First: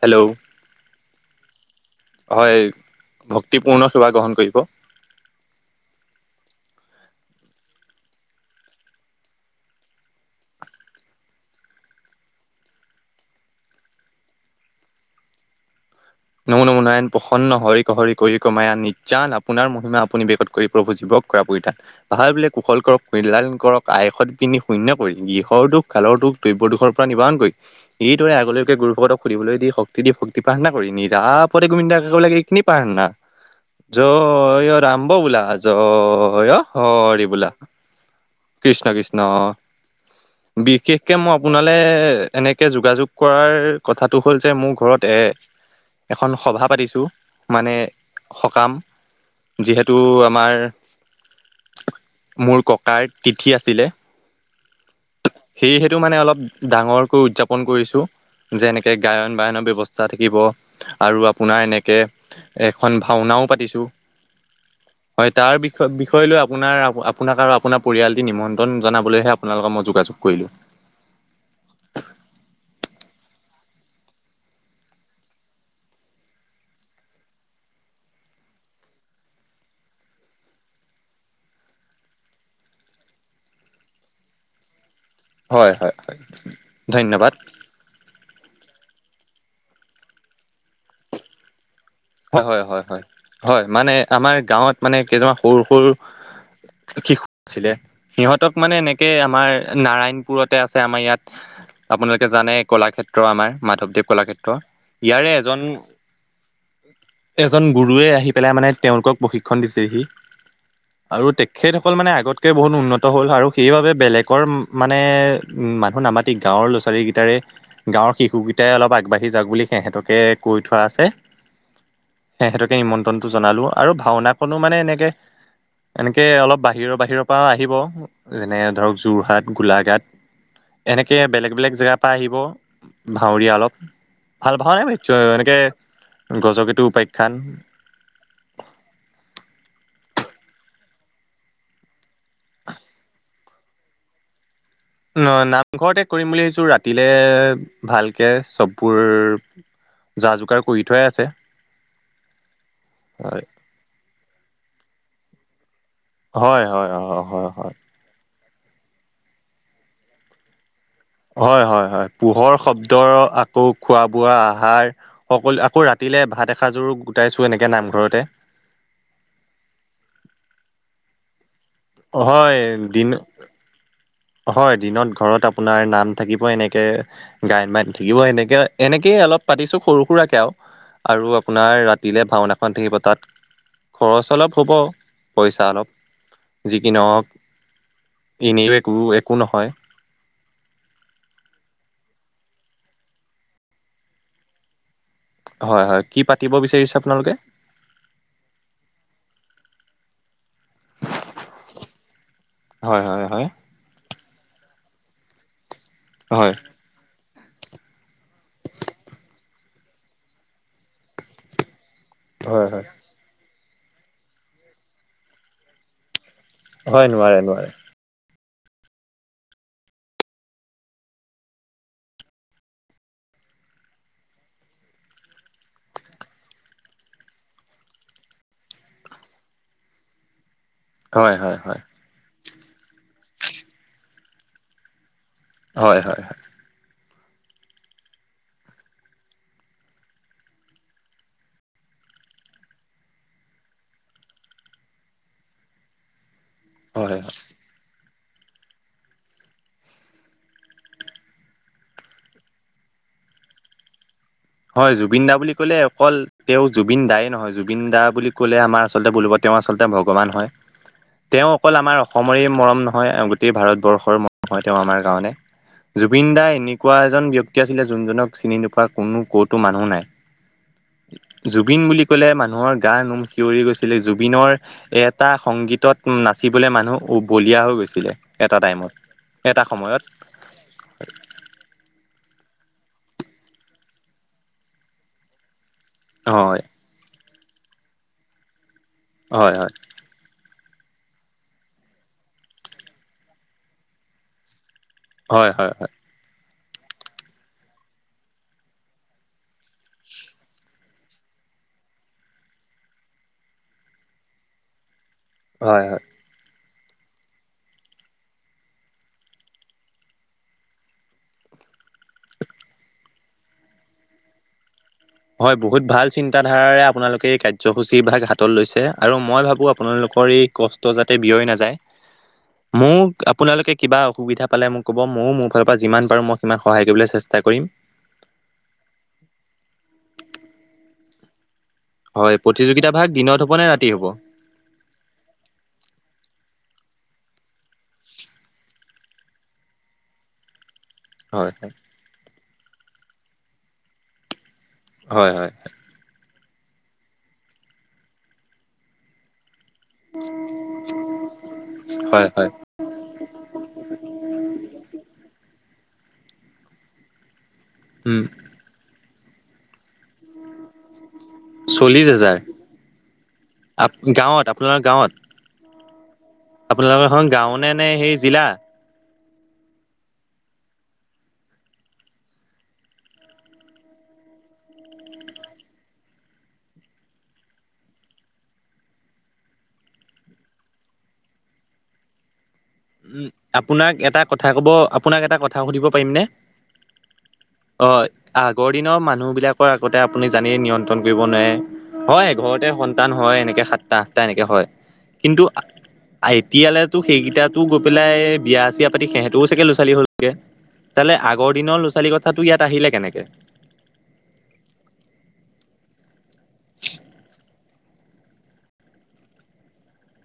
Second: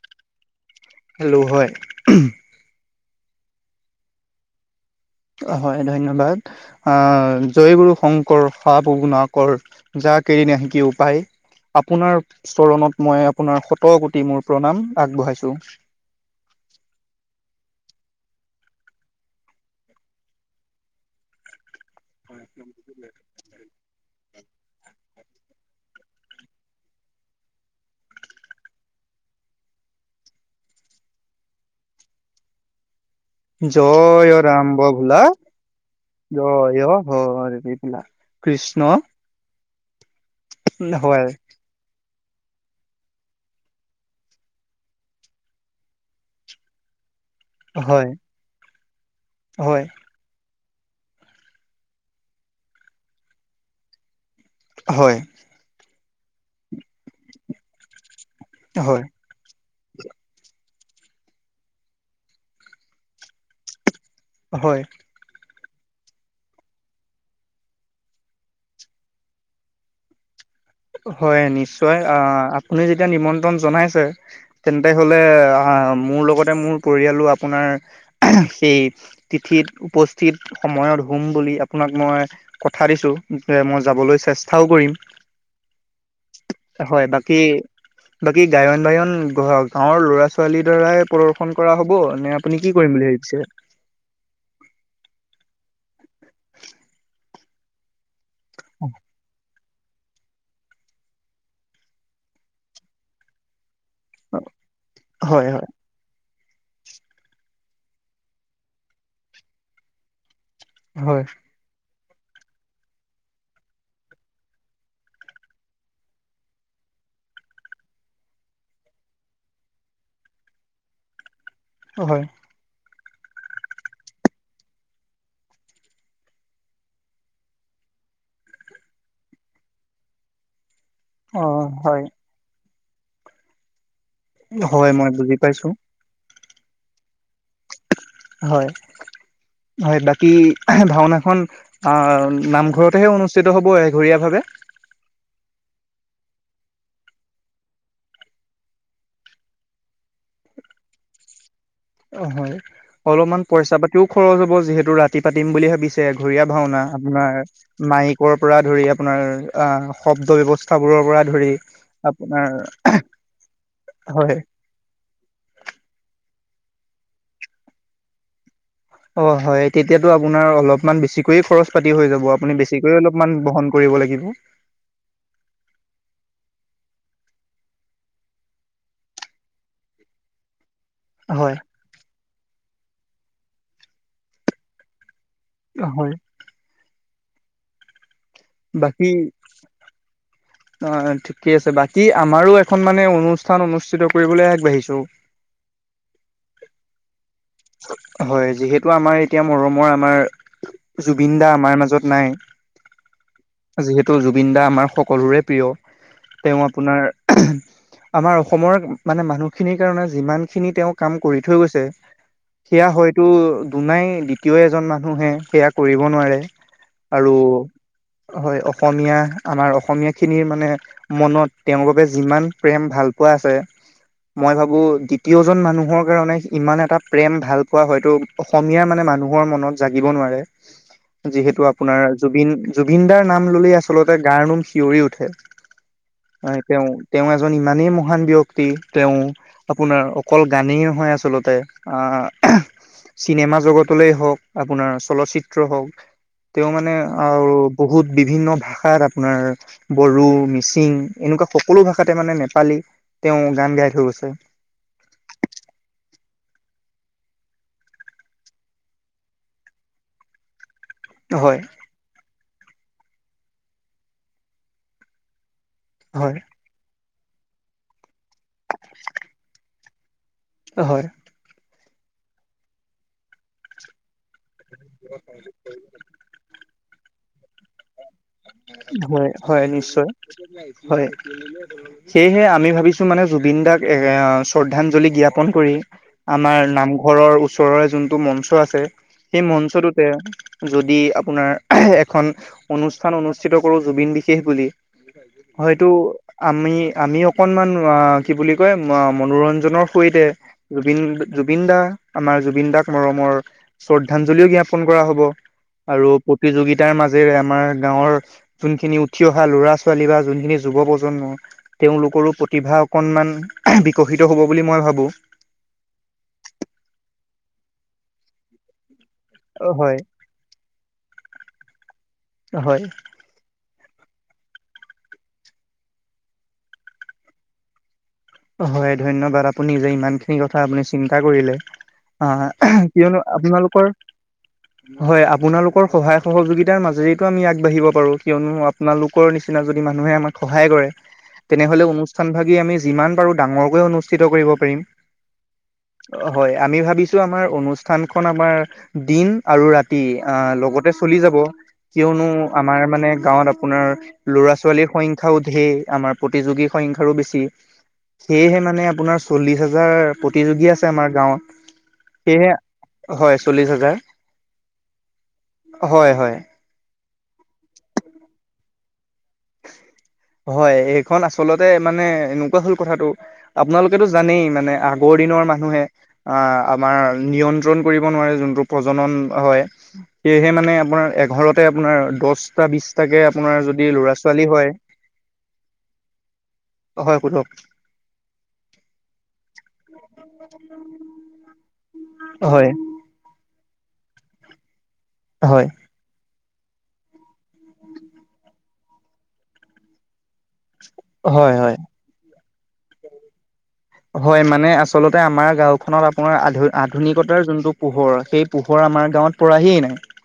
Hello hello হয় হয় ভক্তিপূৰ্ণ সেৱা গ্ৰহণ কৰিব হয় ধন্যবাদ আহ জয়গুৰু শংকৰ সাপগুনাকৰ যাৰ [unintelligible] কৰি নে কি উপায় আপোনাৰ স্তৰণত মই আপোনাৰ শত কোটি মোৰ প্ৰণাম আগবঢ়াইছোঁ নমু নমু নয়ণ প্ৰসন্ন হৰি কহৰি কৰি কমায় নিন আপোনাৰ মহিমা আপুনি বেগত কৰিব খুজিব [unintelligible] কৰা পৰিতান ভাল বোলে কুশল কৰক মাল কৰক আয়সত [unintelligible] কিননি শূন্য কৰি গৃহৰ দুখ কালৰ দুখ দ্ৰব্য দুখৰ পৰা নিবাৰণ কৰি এইদৰে আগলৈকে গৰু ভক সুধিব [unintelligible] দি শক্তি দি শক্তি প্ৰাৰ্থনা কৰি নিৰাপদে গোবিন্দ গ লাগে এইখিনি প্ৰাৰ্থনা [unintelligible] জ জয় অ ৰাম বভোলা বোলা জ অ হৰি বোলা [unintelligible] কৃষ্ণ কৃষ্ণ অ বিশেষকে হয় মই আপোনালে [unintelligible] এনেকে যোগাযোগ কৰাৰ কথাটো হ'ল যে মোৰ ঘৰত এ এখন সভা পাতিছোঁ মানে হয় সকাম হয় যিহেতু আমাৰ মোৰ ককাৰ তিথি আছিলে হয় টো মানে অলপ ডাঙৰকৈ উদযাপন কৰিছো যেনেকে হয়। গায়ন বায়ন ব্যৱস্থা ইচা থাকিব আৰু আপোনাৰ এনেকে এখন ভাওনাও পাতিছো হয় য় বিষয় লৈ আপোনাৰ আপোনাক আৰু আপোনাৰ পৰিয়ালটি নিমন্ত্ৰণ জনাবলৈহে আপোনালোকৰ ম [unintelligible] যোগাযোগ কৰিলো হয় নিশ্চয় আহ আপুনি যেতিয়া নিমন্ত্ৰণ জনাইছে তেন্তে হলে অঁ মুৰ লগতে মুৰ পৰিয়ালো আপোনাৰ হেই তিথিত উপস্থিত সময়ত হুম বুলি আপোনাক মই কথা দিছো যে মই যাবলৈ চেষ্টাও কৰিম [unintelligible] হয় হয় হয় হয় ধন্যবাদ বাকী বাকী গায়ন বায়ন গাওৰ ল'ৰা ছোৱালীৰ দ্বাৰাই প্ৰদৰ্শন কৰা হ'ব নে হয় আপুনি হয় কি হয় কৰিম হয় বুলি ভাবিছে হয় মানে আমাৰ গাঁৱত মানে কেইজনমান সৰু সৰু শিশু আছিলে সিহঁতক মানে এনেকে আমাৰ নাৰায়ণপুৰতে আছে আমাৰ ইয়াত আপোনালোকে জানে কলাক্ষেত্ৰ আমাৰ মাধৱদেৱ কলাক্ষেত্ৰ ইয়াৰে হয় এজন হয় এজন গুৰুৱে আহি পেলাই মানে তেওঁলোকক প্ৰশিক্ষণ দিছেহি হয় আৰু তেখেত অকল মানে আগতকৈ বহুত উন্নত হ'ল আৰু সেইবাবে বেলেগৰ মানে মানুহ নামাতি গাঁৱৰ [unintelligible] ল' ছোৱালী কেইটাৰে গাঁৱৰ শিশুকেইটাই অলপ আগবাঢ়ি যাওক বুলি সিহঁতকে কৈ থোৱা আছে হয় সিহঁতকে নিমন্ত্ৰণটো জনালো আৰু ভাওনা কনো মানে এনেকে এনেকে অলপ বাহিৰৰ বাহিৰৰ পৰাও আহিব যেনে ধৰক যোৰহাট গোলাঘাট এনেকে অ বেলেগ বেলেগ জেগাৰ হয় পৰা আহিব ভাৱৰীয়া অলপ ভাল ভা নাই হয় মই বুজি এনেকে পাইছো গজকটো উপাখ্যান হয় হয় বাকী ভাওনাখন আহ নামঘৰতেহে অনুষ্ঠিত হ'ব এঘৰীয়া ভাৱে [inaudible] ন নামঘৰতে কৰিম বুলি ভাবিছো ৰাতিলে ভালকে চববোৰ যা যোগাৰ কৰি থোৱাই আছে অ হয় অলপমান হয় পইচা পাতিও খৰচ হ'ব যিহেতু ৰাতি পাতিম বুলি ভাবিছো ঘ হয় ভাওনা হয় হয় আপোনাৰ হয় হয় মাই পৰা ধৰি আপোনাৰ অ শব্দ ব্যৱ [unintelligible] হয় হয় হয় পোহৰ শব্দ আকৌ খোৱা বোৱা হয় আহাৰ সকলো আকৌ ৰাতিলে ভাত [unintelligible] সাজোৰ গোটাইছো এনেকে নামঘৰতে অমান বেছিকৈয়ে খৰচ পাতি হৈ যাব আপুনি হয় বেছিকৈয়ে দিন অলপমান বহন কৰিব লাগিব। হয় দিনত ঘৰত আপোনাৰ নাম- থাকিব এনেকে গায় মাই থাকিব এনেকে এনেকয়ে অলপ পাতিছো সৰু সুৰাকে আৰু- আৰু হয় আপোনাৰ ৰাতিলৈ ভাওনাখন থাকিব তাত খৰচ অলপ হ'ব পইচা অলপ হয় যি কি নওকনি- একো বাকী একো নহয়। অ ঠিকে আছে বাকী আমাৰো এখন মানে অনুষ্ঠান অনুষ্ঠিত কৰিবলৈ আগবাঢ়িছো- হয় হয় কি পাতিব বিচাৰিছে আপোনালোকে- হয় যিহেতু আমাৰ এতিয়া মৰমৰ আমাৰ- জুবিন দা আমাৰ মাজত নাই হয় হয় হয় যিহেতু- ত জুবিন দা আমাৰ সকলোৰে প্ৰিয় হয় তেওঁ আপোনাৰ আমাৰ অসমৰ মানে মানুহখিনিৰ কাৰণে যিমান খিনি তেওঁ কাম কৰি থৈ গৈছে। হয় হয় সেয়া হয়তো দুোনাই দ্বিতীয় এজন মানুহে সেয়া কৰিব নোৱাৰে। হয় আৰু নোৱাৰে নোৱাৰে। হয় অসমীয়া আমাৰ অসমীয়া খিনিৰ মানে মনত তেওঁৰ বাবে যিমান প্ৰেম ভাল পোৱা মই ভাবো দ্বিতীয়জন মানুহৰ কাৰণে ইমান এটা প্ৰেম ভাল পোৱা হয়তো অসমীয়া মানে মানুহৰ মনত জাগিব নোৱাৰে। হয় হয় যিহেতু হয় আপোনাৰ জুবিন জুবিন দাৰ নাম ললে আচলতে গাৰ নোম শিয়ৰি উঠে। হয় হয় হয়। তেওঁ তেওঁ এজন ইমানেই মহান ব্যক্তি তেওঁ আপোনাৰ অকল গানেই নহয় আচলতে- আহ চিনেমা জগতলৈ হওক আপোনাৰ চলচিত্ৰ হওক- তেওঁ মানে হয় আৰু বহুত- বিভিন্ন ভাষাত আপোনাৰ বড়ো, মিচিং, এনেকুৱা সকলো ভাষাতে মানে নেপালী, তেওঁ গান গাই থৈ গৈছে। হয় জুবিন দা বুলি কলে অকল তেওঁ জুবিন দায় নহয় জুবিন দা বুলি ক'লে আমাৰ আচলতে বলব তেওঁ আচলতে ভগৱান হয়। তেওঁ হয় অকল আমাৰ অসমৰে মৰম নহয় গোটেই ভাৰতবৰ্ষৰ মৰম হয় তেওঁ আমাৰ কাৰণে। জুবিন হয় দা এনেকুৱা এজন ব্যক্তি আছিলে যোনজনক চিনি নোপোৱা কোনো ক'তো মানুহ নাই। হয় জুবিন বুলি ক'লে মানুহৰ গা নোম শিয়ৰি গৈছিলে। জুবিনৰ এ এটা সংগীতত, নাচিবলৈ মানুহ বলিয়া হৈ গৈছিলে। এটা টাইমত হয় এটা হয় সময়ত নিশ্চয় হয় সেয়হে আ- আমি ভাবিছো মানে জুবিন দাক এ শ্ৰদ্ধাঞ্জলি জ্ঞাপন কৰি আমাৰ হয় নামঘৰৰ। ওচৰৰে যোনটো মঞ্চ আছে সেই হয় হয় মঞ্চটোতে যদি আপোনাৰ এখন অনুষ্ঠান অনুষ্ঠিত কৰো জুবিন বিশেষ বুলি- হয় হয় হয়তো হয়। আমি আমি অকনমান অ কি বুলি কয় মনোৰঞ্জনৰ সৈতে জুবিন জুবিন দা আমাৰ জুবিন দাক মৰমৰ শ্ৰদ্ধাঞ্জলিও জ্ঞাপন কৰা হ'ব। হয় হয় আৰু প্ৰতিযোগিতাৰ মাজেৰে আমাৰ গাঁৱৰ যোনখিনি উঠি অহা ল'ৰা ছোৱালী বা যোনখিনি যুৱ প্ৰজন্ম তেওঁলোকৰো প্ৰতিভা অকনমান- বিকশিত হ'ব বুলি মই ভাবো। হয় বহুত ভাল চিন্ত ধাৰাৰে আপোনালোকে এই কাৰ্যসূচী ভাগ হাতত লৈছে। আৰু মই ভাবোঁ হয় আপোনালোকৰ এই কষ্ট যাতে ব্যয় নাযায়। হয় মোক আপোনালোকে কিবা অসুবিধা পালে মোক ক'ব ময়ো মোৰ ফালৰ পৰা যিমান পাৰোঁ মই সিমান সহায় কৰিবলৈ চেষ্টা কৰিম। হয় ধন্যবাদ আপুনি যে ইমান খিনি কথা আপুনি চিন্তা কৰিলে। অ হয় প্ৰতিযোগিতা ভাগ কিয়নো দিনত হ'ব নে আপোনালোকৰ ৰাতি হ'ব হয় আপোনালোকৰ সহায় সহযোগিতা, তাৰ মাজেতো আমি আগবাঢ়িব পাৰোঁ কিয়নো আপোনালোকৰ নিচিনা যদি মানুহে আমাক সহায় কৰে। হয় হয় তেনেহলে অনুষ্ঠান ভাগি আমি যিমান পাৰো ডাঙৰকৈ অনুষ্ঠিত কৰিব প- হয় হয়। হয় আমি ভাবিছো আমাৰ অনুষ্ঠানখন আমাৰ দিন। আৰু ৰাতি আহ লগতে চলি যাব কিয়নো হয় হয় আমাৰ মানে গাঁৱত আপোনাৰ- ল'ৰা, ছোৱালীৰ সংখ্যাও ঢেৰ আমাৰ প্ৰতিযোগীৰ সংখ্যাও বেছি। উম সেয়েহে মানে আপোনাৰ চল্লিশ হাজাৰ প্ৰতিযোগী আছে আমাৰ গাওত চল্লিশ হাজাৰ সে হয় চল্লিশ হাজাৰ- গাঁৱত আপোনাৰ গাঁৱত হয় হয়। আপোনালোকৰ এখন গাঁও নে নে সেই জিলা? [inaudible] হয় এইখন আচলতে মানে এনেকুৱা হল কথাটো আপোনালোকেেতটো জানেই মানে আগৰ- মানুহে আহ আমাৰ নিয়ন্ত্ৰণ কৰিব নোৱাৰে যোনটো প্ৰজনন হয়। সেয়েহে মানে আপোনাৰ এঘাৰতে আপোনাৰ দহটা বিশটাকে উম, আপোনাৰ যদি আপোনাক ল'ৰা- এটা ছোৱালী কথা ক'ব হয় আপোনাক এটা কথা সুধিব পাৰিমনে। হয় সোধক অ আগৰ দিনৰ মানুহ বিলাক- আগতে আপুনি জানি নিয়ন্ত্ৰণ কৰিব নোৱাৰে হয়। ঘৰতে সন্তান হয় এনেকে- তাহ এনেকে হয় কিন্তু হয় আইটি এলে এ তটো সেইকেইটাত- গৈ পেলাই বিয়া চিয়া পাতি সিহঁতও চাগে ল'ৰাৱালী হলগে। তাললে আগৰ হয় হয় দিনৰ ল'ৰাোৱালীৰ কথা তো ইয়াত আহিলে কেনেকৈ হয় মানে আচলতে আমাৰ গাওখনত আপোনাৰ আ আধুনিকতাৰ যোনটো পোহৰ সেই পোহৰৰ- আমাৰ গাঁৱত পৰাহিয়ে নাই।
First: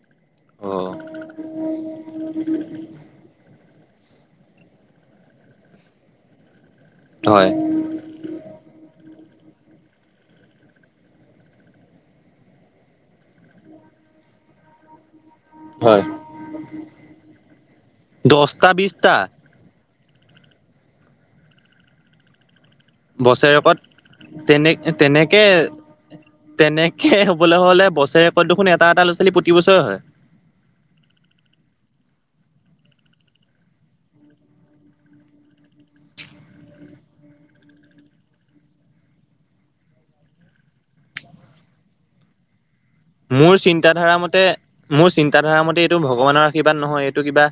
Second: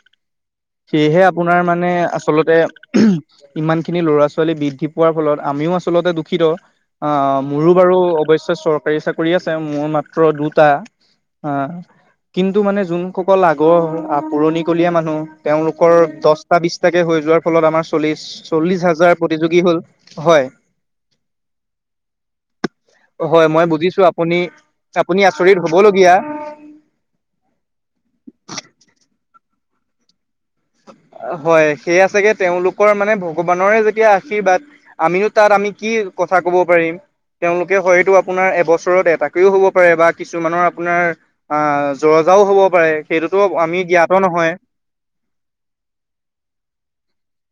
অ', সেয়েহে আপোনাৰ মানে আচলতে ইমান খিনি ল'ৰা ছোৱালী বৃদ্ধি পোৱাৰ ফলত আমাৰ- আমিও আচলতে দুখিত হয়। মোৰো বাৰু অৱশ চৰকাৰি চাকৰি- মোৰ মাত্ৰ দুটা অ কিন্তু মানে যোনসকল আগৰ পুৰণিকলীয়া মানুহ- তেওঁলোকৰ হয় দহটা বিছটাকে হৈ যোৱাৰ ফলত আমাৰ চল্লিশ দহটা চল্লিশ বিশটা হাজাৰ প্ৰতিযোগী হ'ল- হয় হয় মই বুজিছো আপুনি বছৰেকত তেনে আপুনি তেনেকে আচৰিত হবলগীয়া তেনেকে হবলৈ হলে বছৰে ৰেকৰ্ড দেখোন এটা এটা ল'ৰা ছোৱালী প্ৰতি বছৰে হয়। হয় সেইয়া চাগে তেওঁলোকৰ মানে ভগৱানৰে যেতিয়া আশীৰ্বাদ আমো তাত আমি কি কথা ক'ব পাৰিম। তেওঁলোকে হয়তো আপোনাৰ এবছৰত এটাকেও হব পাৰে। বা কিছুমানৰ আপোনাৰ আহ জৰ্জাও হব। পাৰে সেইটোতো মোৰ আমি চিন্ত জ্ঞাত ধাৰা মতে নহয় মোৰ চিন্তাধাৰা মতে- এইটো ভগৱানৰ আশীৰ্বাদ নহয়। এইটো কিবা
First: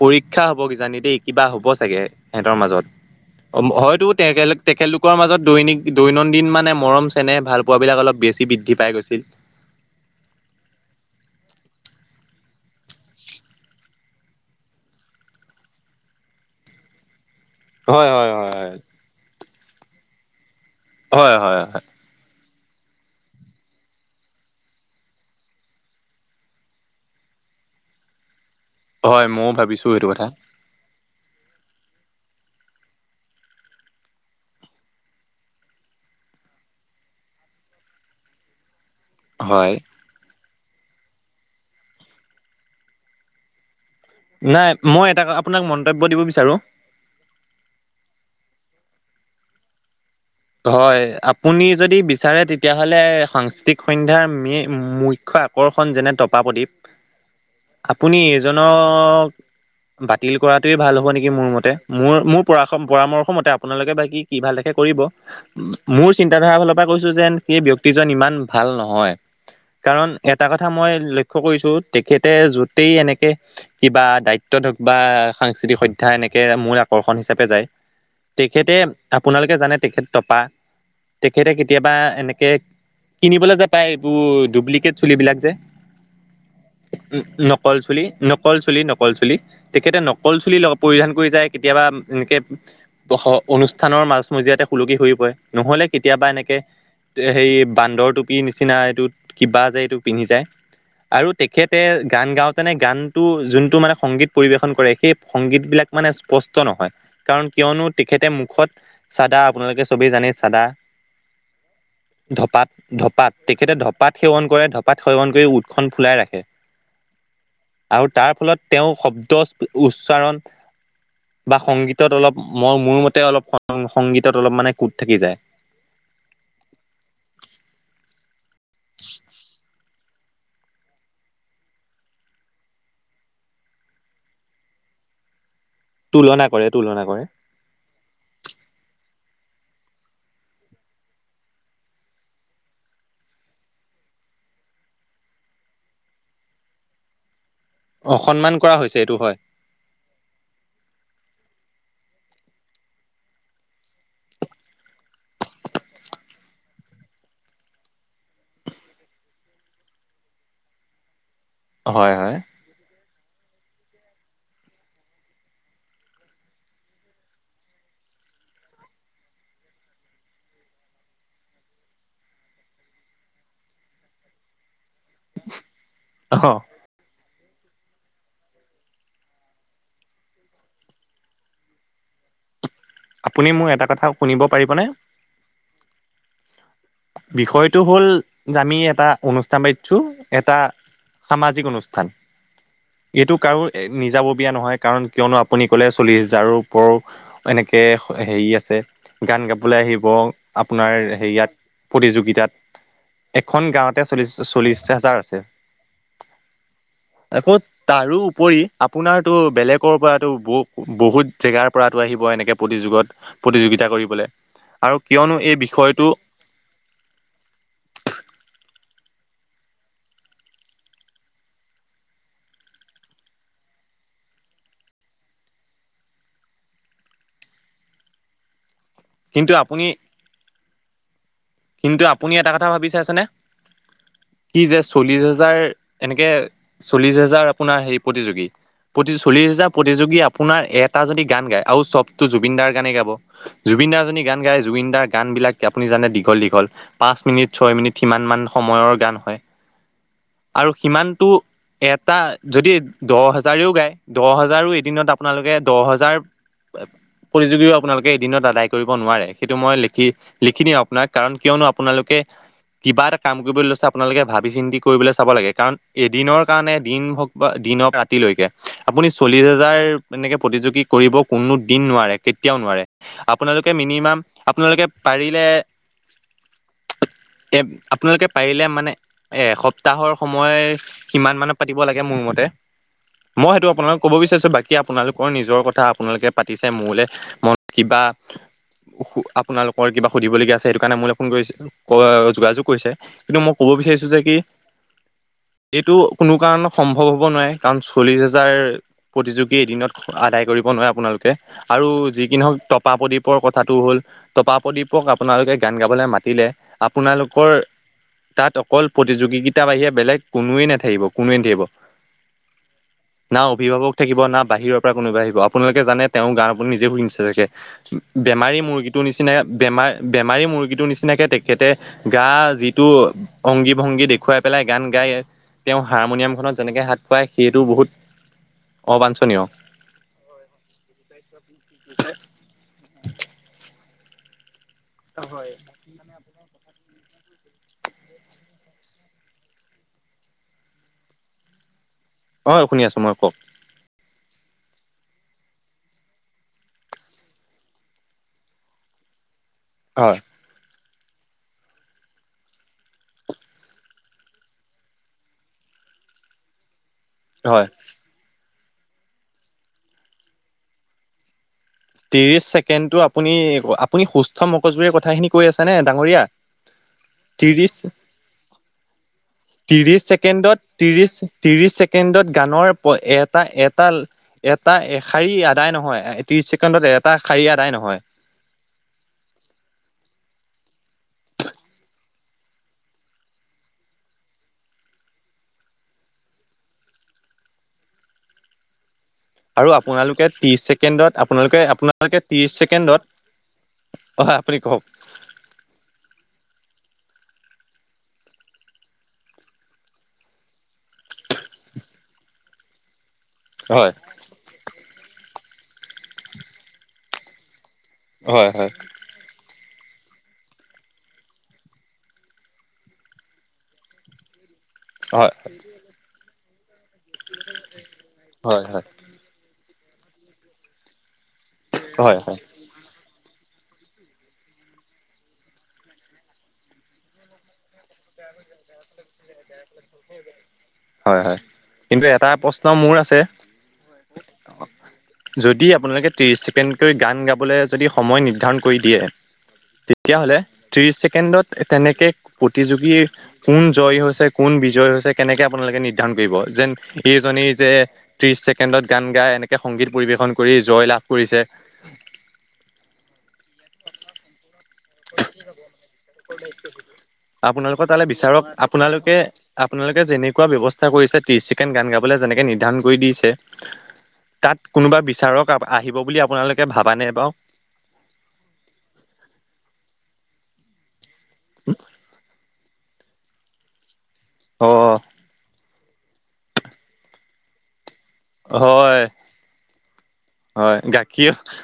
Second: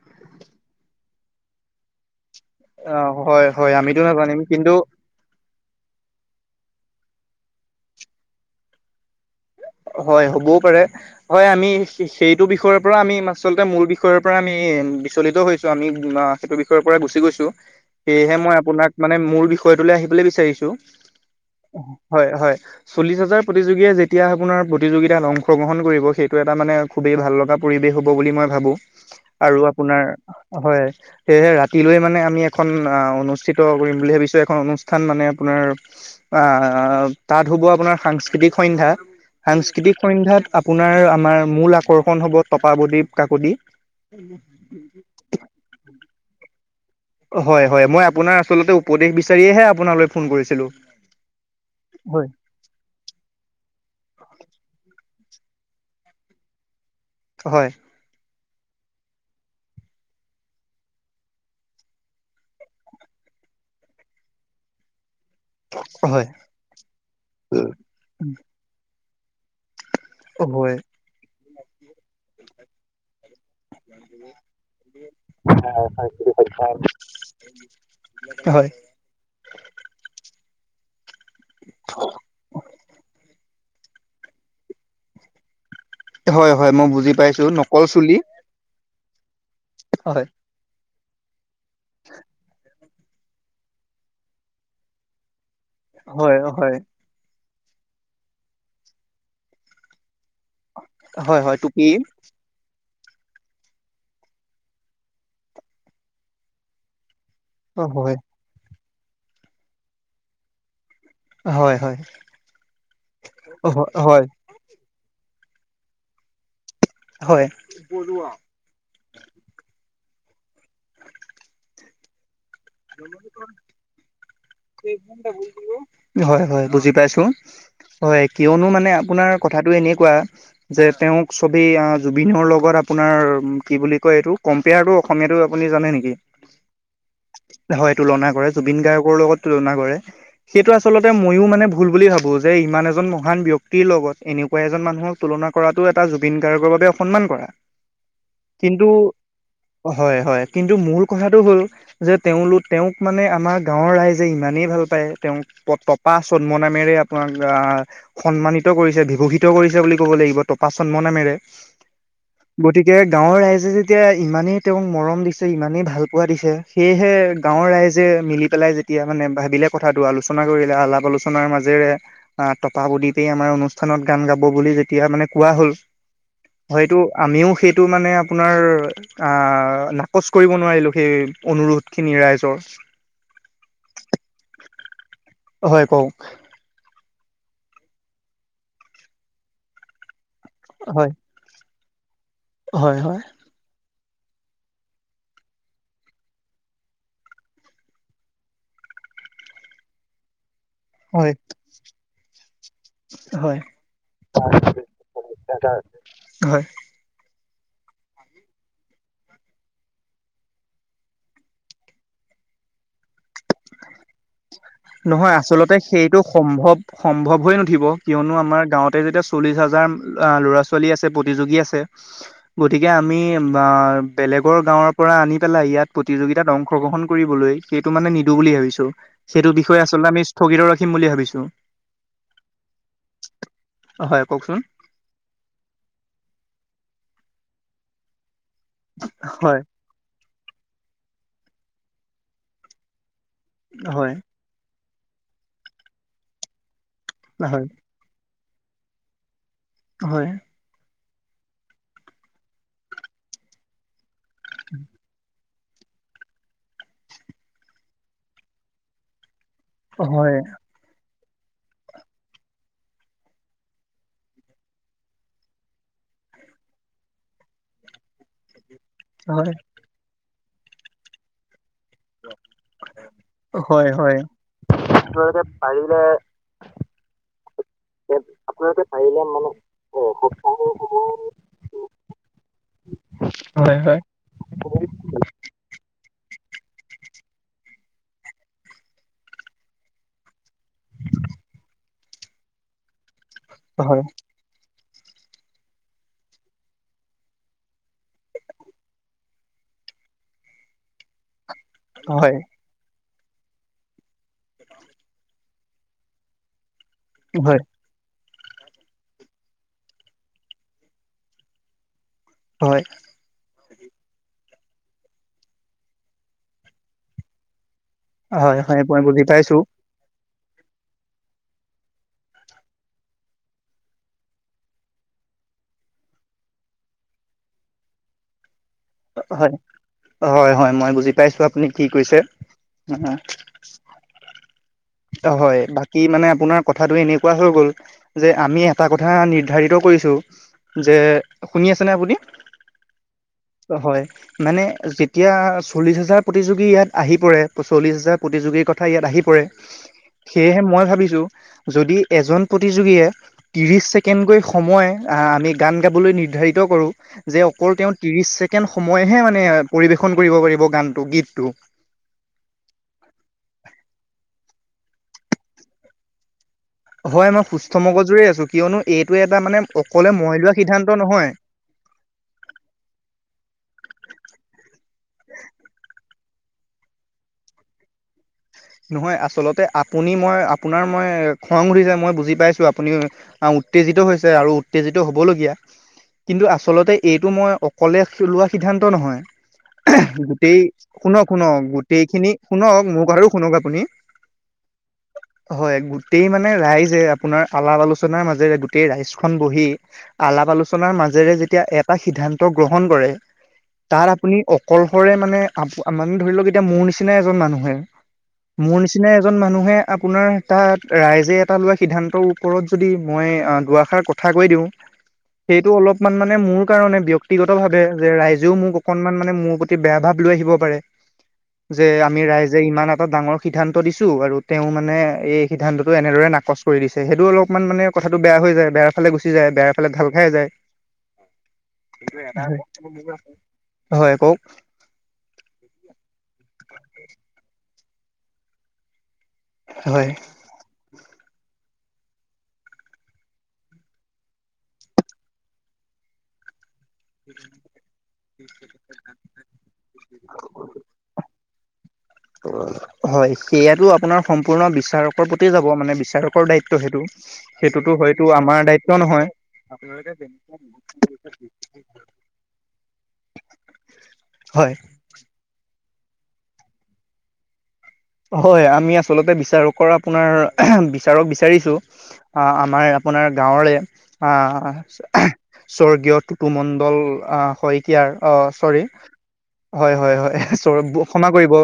পৰীক্ষা হব কিজানি দেই কিবা হ'ব চাগে। সিহঁতৰ মাজত অ হয় অ হয় আমিতো হয়তো তে নাজানিম কিন্তু তেখেতলোকৰ মাজত দৈনিক দৈনন্দিন মানে মৰম- তেনে ভাল পোৱাবিলাক অলপ বেছি বৃদ্ধি পাই গৈছিল। হয় হ'বও পাৰে হয় আমি সেইটো বিষয়ৰ পৰা আমি আচলতে মোৰ বিষয়ৰ পৰা আমি বিচলিত হৈছো আমি সেইটো বিষয়ৰ পৰা গুচি গৈছো। হয় হয় সেয়েহে হয় মই হয়। আপোনাক মানে মোৰ বিষয়টোলৈ আহিবলৈ বিচাৰিছো। হয় হয় হয়। চল্লিশ হাজাৰ প্ৰতিযোগীয়ে যেতিয়া- আপোনাৰ প্ৰতিযোগিতাত অংশগ্ৰহণ কৰিব সেইটো এটা মানে খুবেই ভাল লগা পৰিৱেশ হ'ব বুলি মই- ভাবো হয় ময়ো আৰু ভাবিছো আপোনাৰ সেইটো কথা হয়। সেয়েহে ৰাতিলৈ মানে আমি এখন আহ অনুষ্ঠিত কৰিম বুলি ভাবিছো এখন অনুষ্ঠান মানে আপোনাৰ- অ তাত হ'ব আপোনাৰ সাংস্কৃতিক সন্ধ্যা- হয়। সাংস্কৃতিক সন্ধ্যাত আপোনাৰ আমাৰ মূল আকৰ্ষণ হব টকাৱদী কাকতি- নাই মই এটা আপোনাক মন্তব্য দিব বিচাৰো। হয় হয় মই আপোনাৰ আচলতে উপদেশ বিচাৰিয়েহে আপোনালোক- হয় আপুনি যদি হয় বিচাৰে তেতিয়াহ'লে সাংস্কৃতিক সন্ধ্যাৰ ম- মু্ আকৰ্ষণ যেনে তপ প্ৰদীপ হয় আপুনি এজনক বাতিল কৰাটোৱে ভাল হ'ব নেকি মোৰ মতে মোৰ মোৰ পৰা পৰামৰ্শ মতে আপোনালোকে বাকী কি ভাল থাকে কৰিব। মোৰ হয় চিন্তাধাৰা ফালৰ পৰা কৈছো যেন সেই ব্যক্তিজন ইমান ভাল নহয়। কাৰণ এটা কথা হয় মই লক্ষ্য় কৰিছো তেখেতে যতেই এনেকে- কিবা দায়িত্ব হওঁক বা সাংস্কৃতিক সধ্যা এনেকে মোল আকৰ্ষণ হিচাপে যায়। হয় তেখেতে আপোনালোকে জানে তেখেত টপা তেখেতে কেতিয়াবা এনেকে কিনিব। কিনিবলে যে পায় এইবোৰ ডুপ্লিকেট চুলিবিলাক যে। হয় হয় মই বুজি পাইছো নকল চুলি নকল চুলি ন নকল চুলি তেখেতে হয় নকল চুলি পৰিধান কৰি যায় কেতিয়াবা এনেকে। অনুষ্ঠানৰ মাজমজিয়াতে হূলুকি হৰি পৰে নহ'লে কেতিয়াবা হয় এনেকে হয় হেৰি বান্দৰ টুপিৰ নিচিনা এইটোত কিবা যো এইটো পিন্ধি যায় আৰু হয় হয় তেখেতে টুপি গান গাওঁতেনে গান যোনটো মানে সংগীত পৰিবেশন কৰে সেই সংগীত বিলাক মানে স্পষ্ট নহয় কাৰণ কিয়নো হয় হয় তেখেতে মুখত চাদা আপোনালোকে চবেই জানেই চাদা হয় হয় ধপাত ধপাত তেখেতে ধপাত হয় সেৱন কৰে ধপাত। পাত সৱন কৰি উঠখন ফুলাই ৰাখে আৰু তাৰ ফলত তেওঁ শব্দচ, উচ্চাৰণ বা সংগীতত অলপ মই মোৰ মতে অলপ সং সংগীত। হয় হয় বুজি পাইছোঁ। হয় কিয়নো মানে আপোনাৰ কথাটো এনেকুৱা যে তেওঁক চবি জুবিনৰ লগত আপোনাৰ। নাৰ কি বুলি কয় এইটো কম্পেয়াৰটো অসমীয়াটো আপুনি জানে নেকি? তুলনা কৰে তুলনা কৰে। হয় তুলনা কৰে জুবিন গাৰ্গকৰ লগত তুলনা কৰে। সেইটো আচলতে মইয়ো মানে ভুল বুলি ভাবোঁ যে ইমান এজন মহান ব্যক্তিৰ লগত এনেকুৱা এজন মানুহক তুল না কৰাটো এটা জুবিন গাৰ্গৰ বাবে অসন্মান কৰা। অসন্মান কৰা কিন্তু হৈছে এইটো হয়। হয় হয় কিন্তু মূল কথাটো হ'ল। যে তেওঁলোক তেওঁক মানে আমাৰ গাঁৱৰ ৰাইজে ইমানেই ভাল পায় তেওঁক প তপা চদ্ম নামেৰে। আপোনাক আহ সন্মানিত কৰিছে বিভূষিত কৰিছে বুলি ক'ব লাগিব তপা চন্ম নামেৰে। হয় হয়। গতিকে গাঁৱৰ ৰাইজে যেতিয়া ইমানেই তেওঁক মৰম দিছে ইমানেই ভাল পোৱা দিছে। সেয়েহে গাঁৱৰ ৰাইজে মিলি পেলাই যেতিয়া মানে ভাবিলে কথাটো আলোচনা কৰিলে আলাপ আলোচনাৰ মাজে ৰে তপা উদীপেই আমাৰ অনুষ্ঠানত গান গাব বুলি এতিয়া মানে কোৱা হ'ল অ হয়টো। আমিও সেইটো মানে আপোনাৰ নাকচ কৰিব নোৱাৰিলোঁ সেই অনুৰোধ খিনি ৰাইজৰ। আপুনি মোৰ এটা কথা শুনিব পাৰিবনে? হয় কওক। বিষয়টো হ'ল আমি এটা অনুষ্ঠান পাতিছোঁ। এটা হয় সামাজিক অনুষ্ঠান হয় হয় এইটো কাৰোঁ নিজা ব বিয়া নহয় কাৰণ কিয়নো আপুনি ক'লে চল্লিছ হাজাৰৰ ওপৰও এনেকৈ হেৰি আছে গান গাবলৈ আহিব আপোনাৰ হয় হেয়িয়াত প্ৰতিযোগিতাত। হয় এখন গাঁৱতে চল্লিশ হাজাৰ আছে। হয় আকৌ তাৰোপৰি আপোনাৰ টো বেলেগৰ পৰা টো বু বহুত জেগাৰ পৰাটো আহিব। এনেকে প্ৰতিযুগত প্ৰতিযোগিতা কৰিবলে আৰু নহয় কিয়নো এই আচলতে বিষয়টো। সেইটো সম্ভৱ সম্ভৱ হৈ নুঠিব কিয়নো আমাৰ গাঁৱতে যেতিয়া চল্লিছ হাজাৰ ল'ৰা ছোৱালী আছে গতিকে আমি বেলেগৰ গাঁৱৰ পৰা আনি পেলাই ইয়াত প্ৰতিযোগিত অংশগ্ৰহণ কৰিবলৈ সেইটো মানে নিদো বুলি ভাবিছোঁ। সেইটো কিন্তু বিষয়ে আপুনি আচলতে আমি স্থগিত ৰাখিম বুলি ভাবিছোঁ। কিন্তু আপুনি এটা কথা ভাবি চাইছেনে। হয় কওকচোন কি যে চল্লিশ হাজাৰ এনেকে চল্লিশ হাজাৰ হেজাৰ আপোনাৰ হেৰি প্ৰতিযোগী পতি চল্লিশ হয় হাজাৰ প্ৰতিযোগী আপোনাৰ এটা যদি গান গাই আৰু চবতটো জুবিনদাৰ গানে গাব জুবিনদাৰ হয় যদি গান গাই জুবিনদাৰ গান বিলাক আপুনি জানে দীঘল দীঘল পাঁচ মিনিট হয় ছয় মিনিট সিমান মান সময়ৰ গান হয়। হয় আৰু সিমানটো এটা যদি দহ হাজাৰেও গায় দহ হাজাৰো এদিনত আপোনালোকে দহ হাজাৰ প্ৰতিযোগীও আপোনালোকে এদিনত আদায় কৰিব নোৱাৰে। সেইটো মই লিখি হয় লিখি দিওঁ আপোনাক কাৰণ কিয়নো আপোনালোকে কিবা এটা কাম কৰিবলৈ লৈছে আপোনালোকে ভাবি চিন্তি কৰিবলৈ চাব লাগে কাৰণ এদিনৰ কাৰণে দিন হওক বা দিনক ৰাতিলৈকে আপুনি চল্লিশ হয় হাজাৰ এনেকে প্ৰতিযোগি কৰিব কোনো দিন নোৱাৰে কেতিয়াও নোৱাৰে আপোনালোকে হয় হয় মিনিমাম আপোনালোকে পাৰিলে [inaudible] এ আপোনালোকে পাৰিলে মানে এ এসপ্তাহৰ সময় কিমান মানত পাতিব লাগে মোৰ মতে মই সেইটো হয় আপোনালোক হয় কব বিচাৰিছো বাকী আপোনালোকৰ নিজৰ কথা আপোনালোকে পাতিছে মোলে মন কিবা আপোনালোকৰ কিবা সুধিবলগীয়া আছে সেইটো কাৰণে মোলে ফোন কৰিছে কৱা যোগাযোগ কৰিছে কিন্তু মই ক'ব হয় বিচাৰিছো যে কি এইটো কোনো কাৰণ সম্ভৱ হ'ব নোৱাৰে কাৰণ চল্লিশ হাজাৰ প্ৰতিযোগী এদিনত আদায় কৰিব নোৱাৰে আপোনালোকে। আৰু হয় যিকি নহওক টপা প্ৰদ্বীপৰ কথাটো হ'ল টপা প্ৰদীপক আপোনালোকে গান গাবলৈ মাতিলে আপোনালোকৰ তাত অকল প্ৰতিযোগিতা বাহিৰে বেলেগ কোনোৱে নাথাকিব কোনোৱে নাথাকিব। হয় না অভিভাৱক থাকিব না বাহিৰৰ পৰা কোনোবাই আহিব আপোনালোকে জানে তেওঁৰ গান আপুনি নিজে শুনিছে চাগে। হয় বেমাৰী হয় হয় মই মুৰ্গীটোৰ বুজি নিচিনা পাইছো বেমাৰ বেমাৰী মুৰ্গীটোৰ নিচিনাকে তেখেতে গা যিটো অংগী ভংগী দেখুৱাই পেলাই গান গাই তেওঁ হাৰমনিয়ামখনত যেনেকৈ হাত খোৱায় সেইটো বহুত অবাঞ্ছনীয় হয় হয় হয় মই বুজি পাইছো আপুনি কি কৈছে। হয় বাকী মানে আপোনাৰ কথাটো এনেকুৱা হৈ গল যে আমি এটা কথা নিৰ্ধাৰিত কৰিছো যে শুনি আছে অ শুনি আছোঁ মই কওক হয় মানে যেতিয়া চল্লিশ হাজাৰ প্ৰতিযোগী ইয়াত আহি পৰে চল্লিশ হাজাৰ প্ৰতিযোগী কথা ইয়াত আহি পৰে। হয় সেয়েহে মই ভাবিছো যদি এজন প্ৰতিযোগীয়ে ত্ৰিশ ছেকেণ্ডকৈ সময় আমি গান গাবলৈ নিৰ্ধাৰিত কৰোঁ। যে হয় অকল তেওঁ ত্ৰিশ ছেকেণ্ড সময়হে মানে পৰিবেশন কৰিব পাৰিব গানটো গীতটো। ত্ৰিছ ছেকেণ্ডটো আপুনি আপুনি সুস্থ মগজোৰে কথাখিনি কৈ আছেনে ডাঙৰীয়া? [unintelligible] হয় মই সুস্থ ত্ৰিশ মগজুৰে আছো কিয়নো এইটো এটা মানে ত্ৰিশ অকলে মই লোৱা সিদ্ধান্ত নহয়। চেকেণ্ডত গানৰ এটা এটা এটা এশাৰী আদায় নহয় ত্ৰিশ ছেকেণ্ডত এটা শাৰী আদায় নহয়। নহয় আচলতে আপুনি মই আপোনাৰ মই খং উঠি যায় মই বুজি পাইছো আপুনি উত্তেজিত হৈছে আৰু উত্তেজিত হ'বলগীয়া। কিন্তু আচলতে এইটো মই অকলে লোৱা সিদ্ধান্ত নহয়। আৰু আপোনালোকে গোটেই ত্ৰিশ ছেকেণ্ডত শুনক আপোনালোকে শুনক গোটেই আপোনালোকে খিনি ত্ৰিশ শুনক ছেকেণ্ডত মোক আৰু শুনক আপুনি অ আপুনি কওক হয় গোটেই মানে ৰাইজে আপোনাৰ আলাপ আলোচনাৰ মাজেৰে গোটেই ৰাইজ খন বহি আলাপ আলোচনাৰ মাজে জেৰে যেতিয়া এটা সিদ্ধান্ত গ্ৰহণ কৰে হয় তাত আপুনি অকলশৰে মানে আপ মানে ধৰি লওক এতিয়া মোৰ নিচিনা এজন মানুহে হয় হয় মোৰ নিচিনা এজন মানুহে আপোনাৰ তাত ৰাইজে এটা লোৱা সিদ্ধান্তৰ ওপৰত যদি মই দুআষাৰ কথা কৈ দিওঁ। হয় সেইটো অলপমান মানে মোৰ কাৰণে ব্যক্তিগত ভাৱে যে ৰাইজেও হয় মোক হয় অকনমান মানে মোৰ প্ৰতি বেয়া ভাৱ লৈ আহিব পাৰে যে হয় আমি হয় ৰাইজে ইমান এটা ডাঙৰ সিদ্ধান্ত দিছো আৰু তেওঁ মানে এই সিদ্ধান্তটো এনেদৰে নাকচ কৰি দিছে। সেইটো অলপমান মানে কথাটো বেয়া হৈ যায় বেয়াৰ ফালে গুচি যায় বেয়া ফালে ঢাল খাই যায়। হয় হয় কিন্তু এটা হয় প্ৰশ্ন মোৰ আছে হয় কওক যদি আপোনালোকে ত্ৰিশ ছেকেণ্ডকৈ গান গাবলৈ যদি সময় নিৰ্ধাৰণ কৰি দিয়ে হয়। তেতিয়াহলে ত্ৰিশ ছেকেণ্ডত তেনেকে প্ৰতিযোগী কোন জয় হৈছে কোন জয় হৈছে কেনেকৈ আপোনালোকে নিৰ্ধাৰ কৰিব যেন স এজনী যে ত্ৰিশ ছেকেণ্ডত গান গাই এনেকে সংগীত পৰিবেশন কৰি জয় লাভ কৰিছে। [inaudible] হয় সেয়াতো আপোনাৰ সম সম্পূৰ্ণ বিচাৰকৰ প্ৰতি যাব মানে বিচাৰকৰ দায়িত্ব সেইটো আপোনালোকৰ সেইটোতো তালৈ হয়তো বিচাৰক আমাৰ দায়িত্ব আপোনালোকে নহয়। আপোনালোকে যেনেকুৱা ব্যৱস্থা কৰিছে ত্ৰিশ ছেকেণ্ড গান গাবলে যেনেকে নিৰ্ধাৰ কৰি দিছে। তাত হয়। কোনোবা বিচাৰক আহিব বুলি আপোনালোকে ভাবা নে বাৰু [unintelligible] হয় আমি আচলতে বিচাৰকৰ আপোনাৰ [unintelligible] ক বিচাৰিছো আহ আমাৰ আপোনাৰ গাঁৱৰে অ আহ [unintelligible] স্বৰ্গীয় টুটুমণ্ডল আহ শইকীয়াৰ আহ চৰি হয় হয় হয় হয় ক্ষমা কৰিব